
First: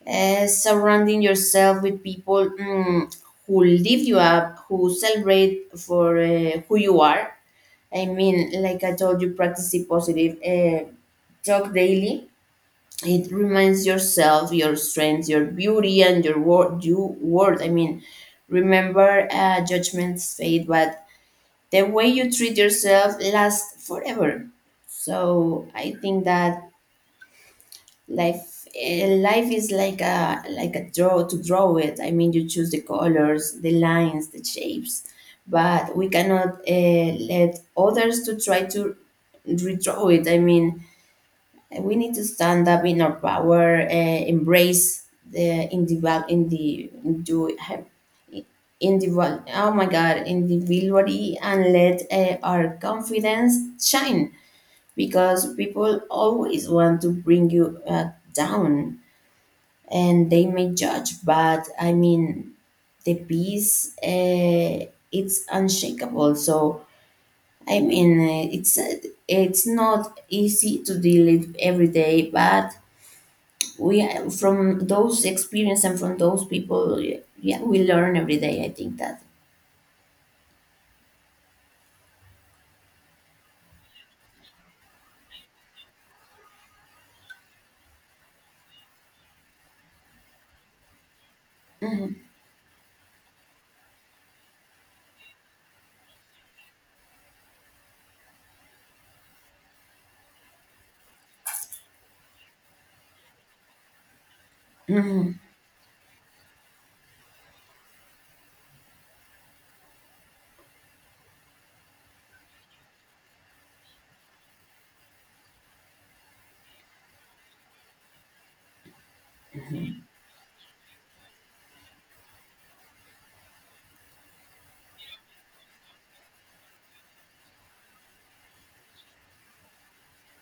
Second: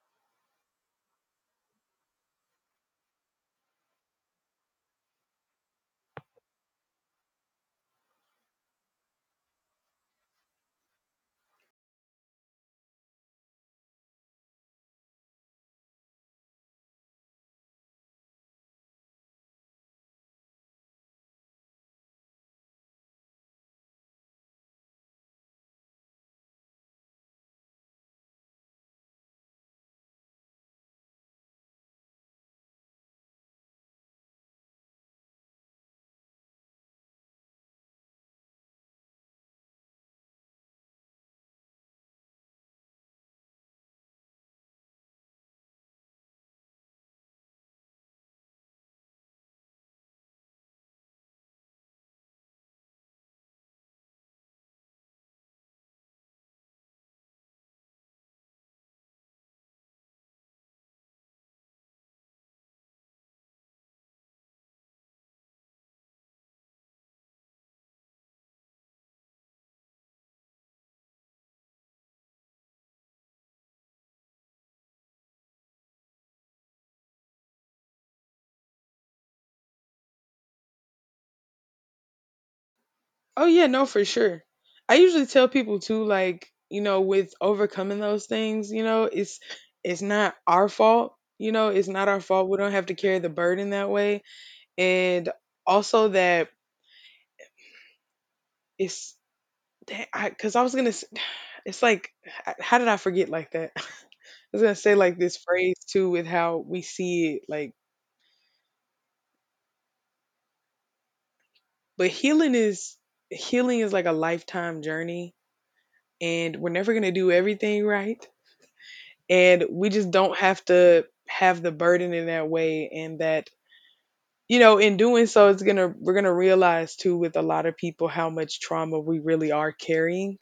[SPEAKER 2] surrounding yourself with people, who lift you up, who celebrate for, who you are. I mean, like I told you, practicing positive, talk daily. It reminds yourself your strengths, your beauty, and your word. You word. I mean, remember, judgments fade, but the way you treat yourself lasts forever. So I think that life is like a draw to draw it. I mean, you choose the colors, the lines, the shapes, but we cannot let others to try to redraw it. I mean, we need to stand up in our power, embrace the individual in the do individual, oh my god, individuality, and let our confidence shine, because people always want to bring you, down, and they may judge, but I mean, the peace, it's unshakable. So, I mean, it's not easy to deal it every day, but we, from those experience and from those people, yeah, we learn every day. I think that.
[SPEAKER 1] Oh yeah, no, for sure. I usually tell people too, like, you know, with overcoming those things, you know, it's not our fault. You know, it's not our
[SPEAKER 2] Hmm.
[SPEAKER 1] fault. We don't have to carry the burden that way. And also that it's that I, because I was gonna, s- it's like, h- how did I forget like that? I was gonna say like
[SPEAKER 2] Mm-hmm.
[SPEAKER 1] this phrase too with how we see it, like, but healing is like a lifetime journey, and we're never gonna do everything right, and we just don't have to have the burden in that way. And that, you know, in doing so, it's gonna, we're gonna realize too, with a lot of people, how much trauma we really are carrying,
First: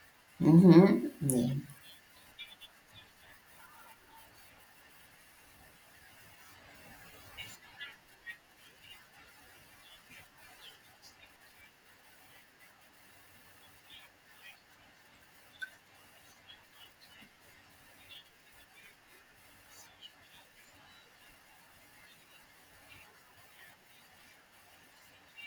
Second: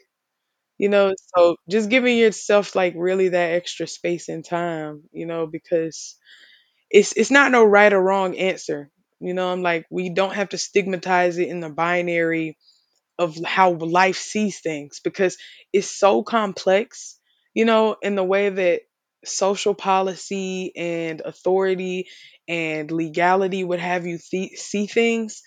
[SPEAKER 1] you
[SPEAKER 2] Mm-hmm.
[SPEAKER 1] know.
[SPEAKER 2] Yeah.
[SPEAKER 1] So just giving yourself like really that extra space and time, you know, because it's not no right or wrong answer. You know, I'm like, we don't have to stigmatize it in the binary of how life sees things, because it's so complex, you know, in the way that social policy and authority and legality would have you see things,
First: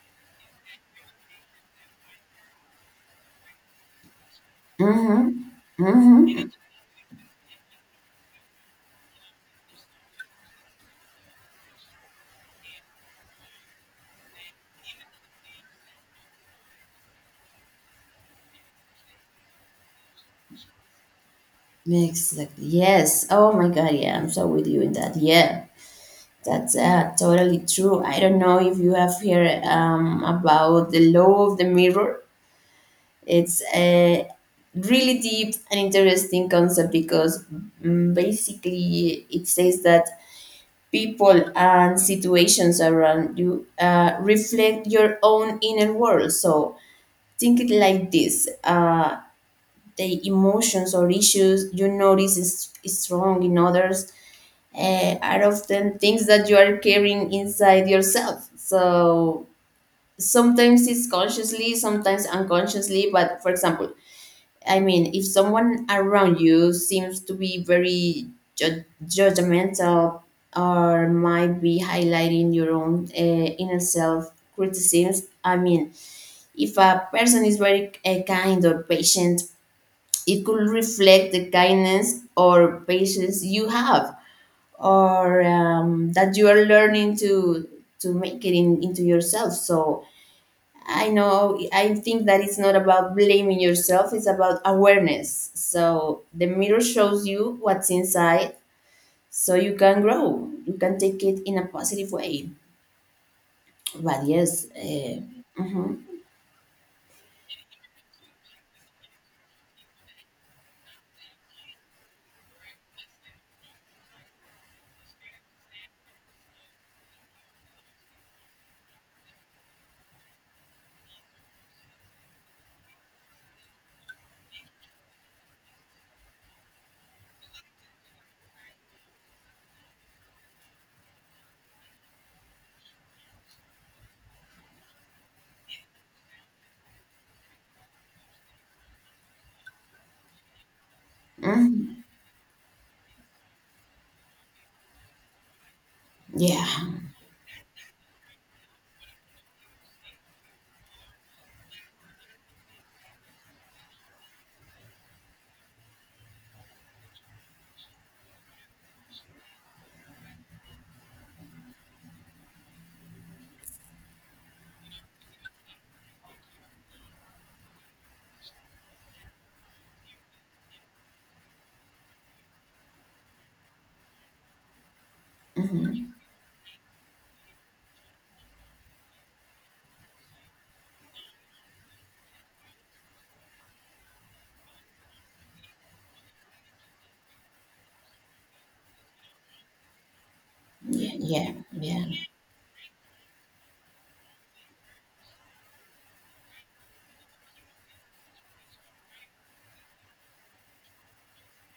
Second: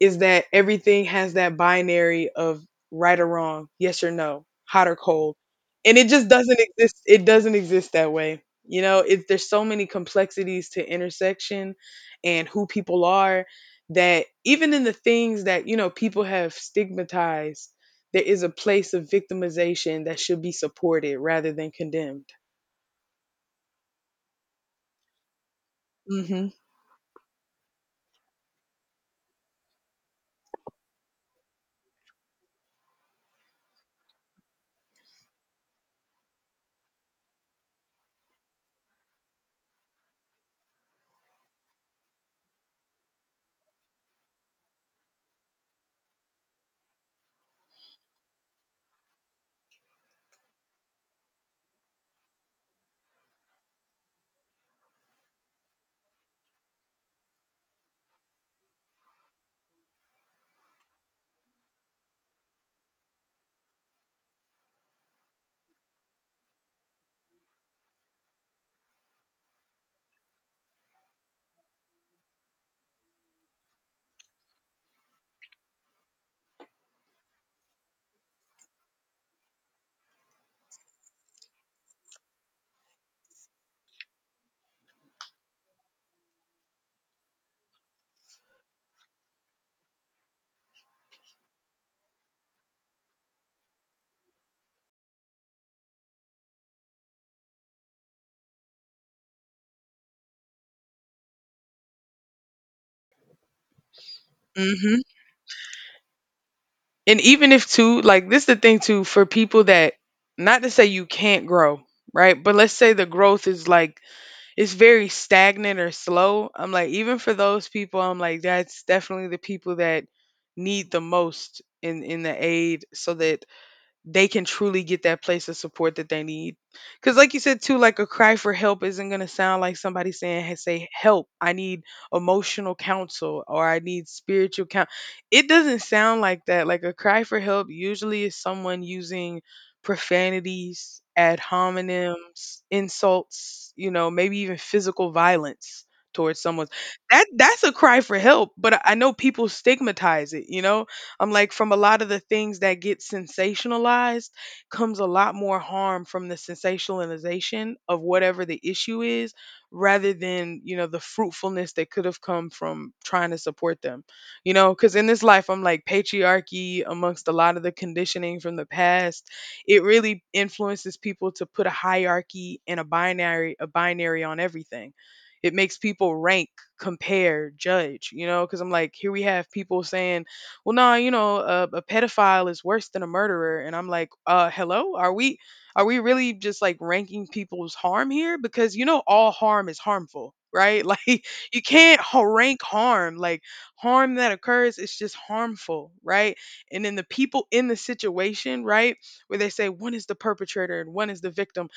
[SPEAKER 1] is that everything has that binary of right or wrong, yes or no, hot or cold.
[SPEAKER 2] Mm-hmm.
[SPEAKER 1] And it just
[SPEAKER 2] Mm-hmm.
[SPEAKER 1] doesn't exist it doesn't exist that way. You know, it, there's so many complexities to intersection and who people are, that even in the things that, you know, people have stigmatized, there is a place of victimization that should be supported rather than condemned.
[SPEAKER 2] Exactly. Yes. Oh my God. Yeah, I'm so with you in that. Yeah.
[SPEAKER 1] Mhm.
[SPEAKER 2] That's totally true. I don't know if you have heard, about the law of the mirror. It's a really deep and interesting concept, because, basically, it says that people and situations around you, reflect your own inner world. So think it like this, the emotions or issues you notice is strong in others, are often things that you are carrying inside yourself. So sometimes it's consciously, sometimes unconsciously. But for example, I mean, if someone around you seems to be very judgmental, or might be highlighting your own, inner self criticisms, I mean, if a person is very kind or patient, it could reflect the kindness or patience you have, or, that you are learning to make it into yourself. So I know, I think that it's not about blaming yourself, it's about awareness. So the mirror shows you what's inside, so you can grow, you can take it in a positive way. But yes. Mhm.
[SPEAKER 1] And even if too, like, this is the thing too, for people that, not to say you can't grow, right? But let's say the growth is like, it's very stagnant or slow. I'm like, even for those people, I'm like, that's definitely the people that need the most in the aid, so that they can truly get that place of support that they need. Because, like you said, too, like, a cry for help isn't going to sound like somebody saying, hey, say, help, I need emotional counsel or I need spiritual counsel. It doesn't sound like that. Like, a cry for help usually is someone using profanities, ad
[SPEAKER 2] Mhm.
[SPEAKER 1] hominems, insults, you know, maybe even physical violence towards
[SPEAKER 2] Yeah.
[SPEAKER 1] someone. That that's a cry for help, but I know people stigmatize it, you know? I'm like, from a lot of the things that get sensationalized comes a lot more harm from the sensationalization of whatever the issue is, rather than, you know, the fruitfulness that could have come from trying to support them. You know, because in this life, I'm like, patriarchy amongst a lot of the conditioning from the past, it really influences people to put a hierarchy and a binary on everything. It makes
[SPEAKER 2] Mhm.
[SPEAKER 1] people rank, compare, judge, you know, because I'm like, here we have people saying, well, no, you know, a pedophile is worse than a murderer. And I'm like, hello, are we really just like ranking people's harm here? Because, you know, all harm is harmful, right? Like,
[SPEAKER 2] Yeah, yeah,
[SPEAKER 1] you can't
[SPEAKER 2] yeah.
[SPEAKER 1] rank harm. Like, harm that occurs is just harmful, right? And then the people in the situation, right, where they say one is the perpetrator and one is the victim,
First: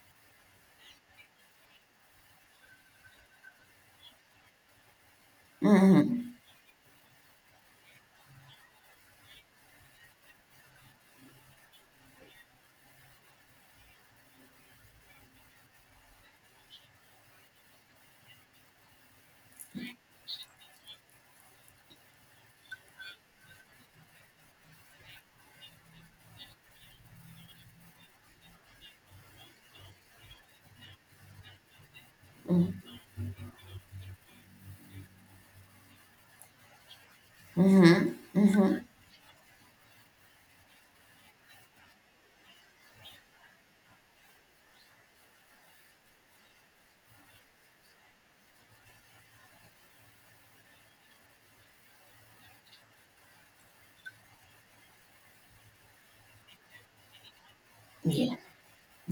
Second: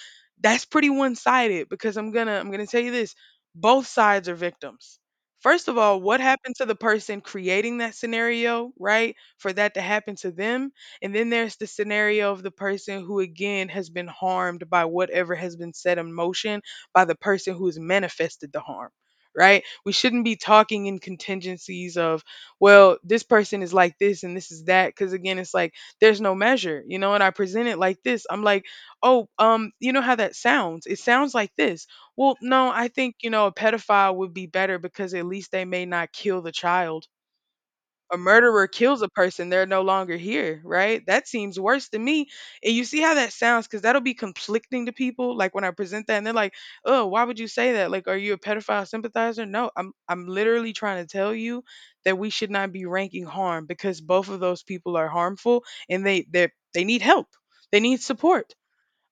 [SPEAKER 1] that's pretty one sided. Because I'm gonna tell you this: both sides are victims. First of all, what
[SPEAKER 2] Mhm.
[SPEAKER 1] happened to the person creating that scenario, right? For that to happen to them. And then there's the scenario of the person who, again, has been harmed by whatever has been set in motion by the person who has manifested the harm, right? We shouldn't be talking in contingencies of, well, this person is like this and this is that. Because, again, it's like, there's no measure, you know? And I present it like this, I'm like, oh, you know how that sounds? It sounds like this: well, no,
[SPEAKER 2] Mhm.
[SPEAKER 1] I think, you know, a pedophile would be better because at least they may not kill the child.
[SPEAKER 2] Mhm.
[SPEAKER 1] A murderer
[SPEAKER 2] Mhm.
[SPEAKER 1] kills a person, they're no longer here, right? That seems worse to me. And you see how that sounds, because that'll be conflicting to people. Like, when I present that and they're like, oh, why would you say that? Like, are you a pedophile sympathizer? No, I'm literally trying to tell you that we should not be ranking harm, because both of those people are harmful and they need help. They need
[SPEAKER 2] Yeah,
[SPEAKER 1] support.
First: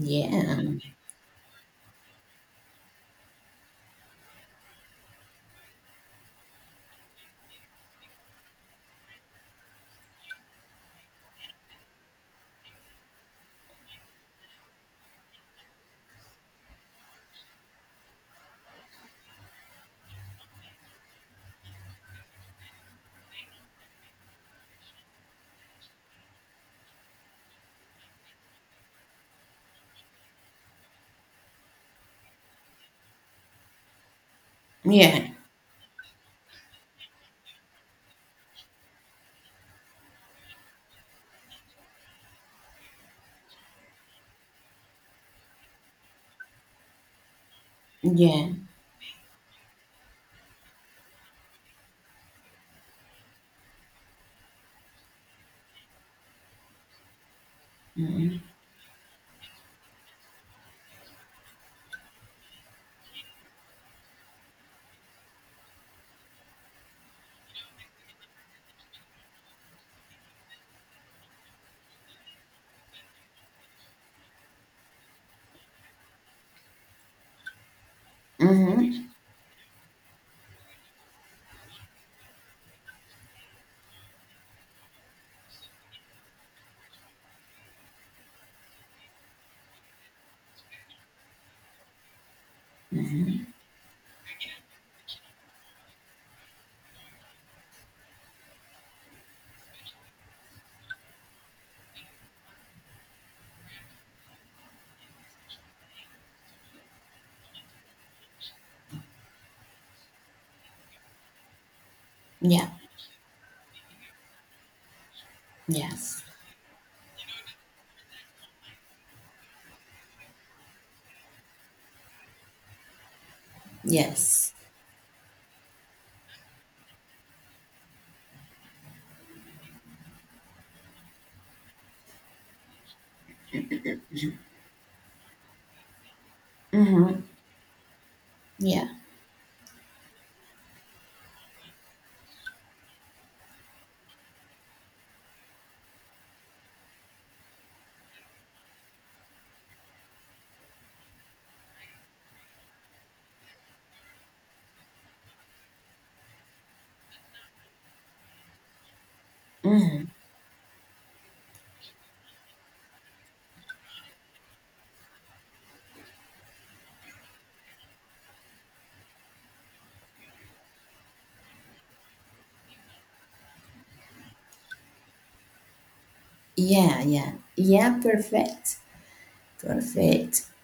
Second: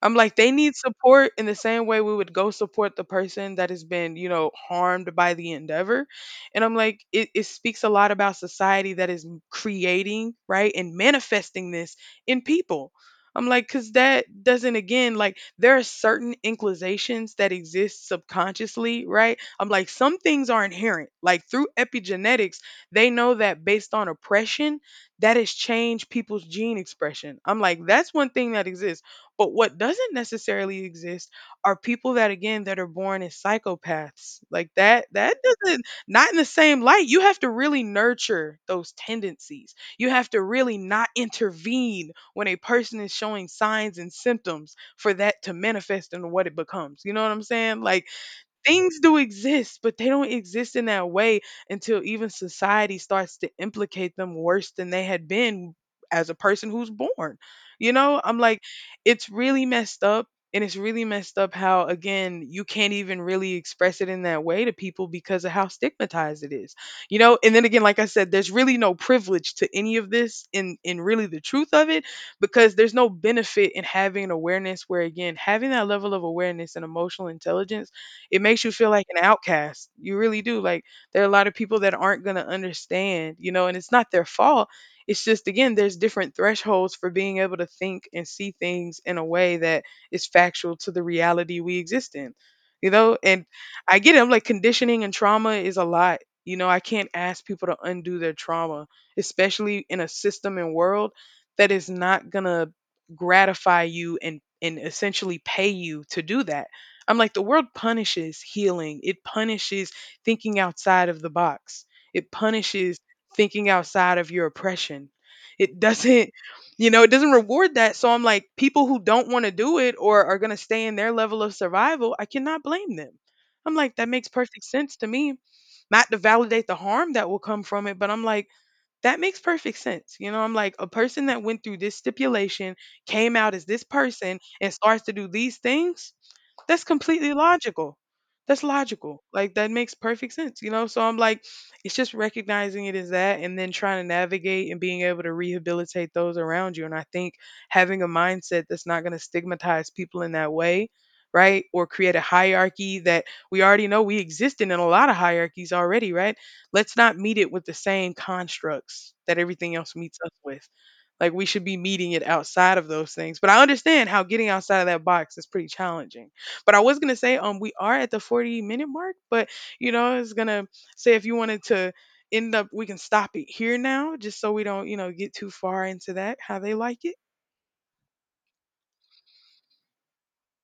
[SPEAKER 1] I'm like, they need support in the same way we would go support the person that has been, you know, harmed by the endeavor. And I'm like, it speaks a lot about society that is creating, right, and manifesting this in people. I'm like, because that doesn't, again, like, there are certain inclinations that exist subconsciously, right? I'm like, some things are inherent. Like, through epigenetics, they know that based on oppression, that has changed people's gene expression. I'm like, that's one thing that exists, but what doesn't necessarily exist are people that, again, that are born as psychopaths. Like, that
[SPEAKER 2] yeah,
[SPEAKER 1] that doesn't, not in the same light. You have to really nurture those tendencies. You have to really not intervene when a person is showing signs and symptoms for that to manifest into what it becomes. You know what I'm saying? Like,
[SPEAKER 2] yeah.
[SPEAKER 1] things do exist, but they don't exist in that way until even society starts to implicate them worse than they had been as a person who's born. You know,
[SPEAKER 2] Mhm.
[SPEAKER 1] I'm like, it's really messed up. And it's really messed up how, again, you can't even really express it in that way to people because of how stigmatized it is, you know. And then again, like I said, there's really no privilege to any of this in really the truth of it, because there's no benefit in having an awareness where, again, having that level of awareness and emotional intelligence, it makes you feel
[SPEAKER 2] Mhm.
[SPEAKER 1] like an outcast. You really do. Like, there are a lot of people that aren't going to understand, you know, and it's not their fault. It's just, again, there's different thresholds for being able to think and see things in a way that is factual to the reality we exist in. You know, and
[SPEAKER 2] Mhm.
[SPEAKER 1] I get it. I'm like, conditioning and trauma is a lot. You know, I can't ask people to undo their trauma, especially in a system and world that is not going to gratify you and essentially pay you to do that. I'm like, the world punishes healing. It punishes thinking outside of the box. It
[SPEAKER 2] Yeah.
[SPEAKER 1] punishes thinking outside of your oppression. It
[SPEAKER 2] Yes.
[SPEAKER 1] doesn't, you know, it doesn't reward that. So I'm like, people who don't want to do it or are going to stay in their level of survival, I cannot blame them. I'm like, that makes
[SPEAKER 2] Yes.
[SPEAKER 1] perfect sense to me. Not to validate the harm that will come from it, but I'm like, that makes perfect sense. You know, I'm like, a person that went through this stipulation came out as this person and starts to do these things, that's
[SPEAKER 2] Mm-hmm.
[SPEAKER 1] completely logical. That's
[SPEAKER 2] Yeah.
[SPEAKER 1] logical. Like, that makes perfect sense, you know? So I'm like, it's just recognizing it as that and then trying to navigate and being able to rehabilitate those around you. And I think having a mindset that's not going to stigmatize people in that way, right? Or create a hierarchy that, we already know we exist in a lot of hierarchies already, right? Let's not meet it with the same constructs that everything else
[SPEAKER 2] Mm-hmm.
[SPEAKER 1] meets us with. Like, we should be meeting it outside of those things. But I understand how getting outside of that box is pretty challenging. But I was gonna say, we are at the 40-minute mark, but you know, it's gonna say, if you wanted to end up, we can stop it here now, just so we don't, you know, get too far into that, how they
[SPEAKER 2] Yeah.
[SPEAKER 1] like it.
[SPEAKER 2] Yeah. Yeah. Perfect. Perfect.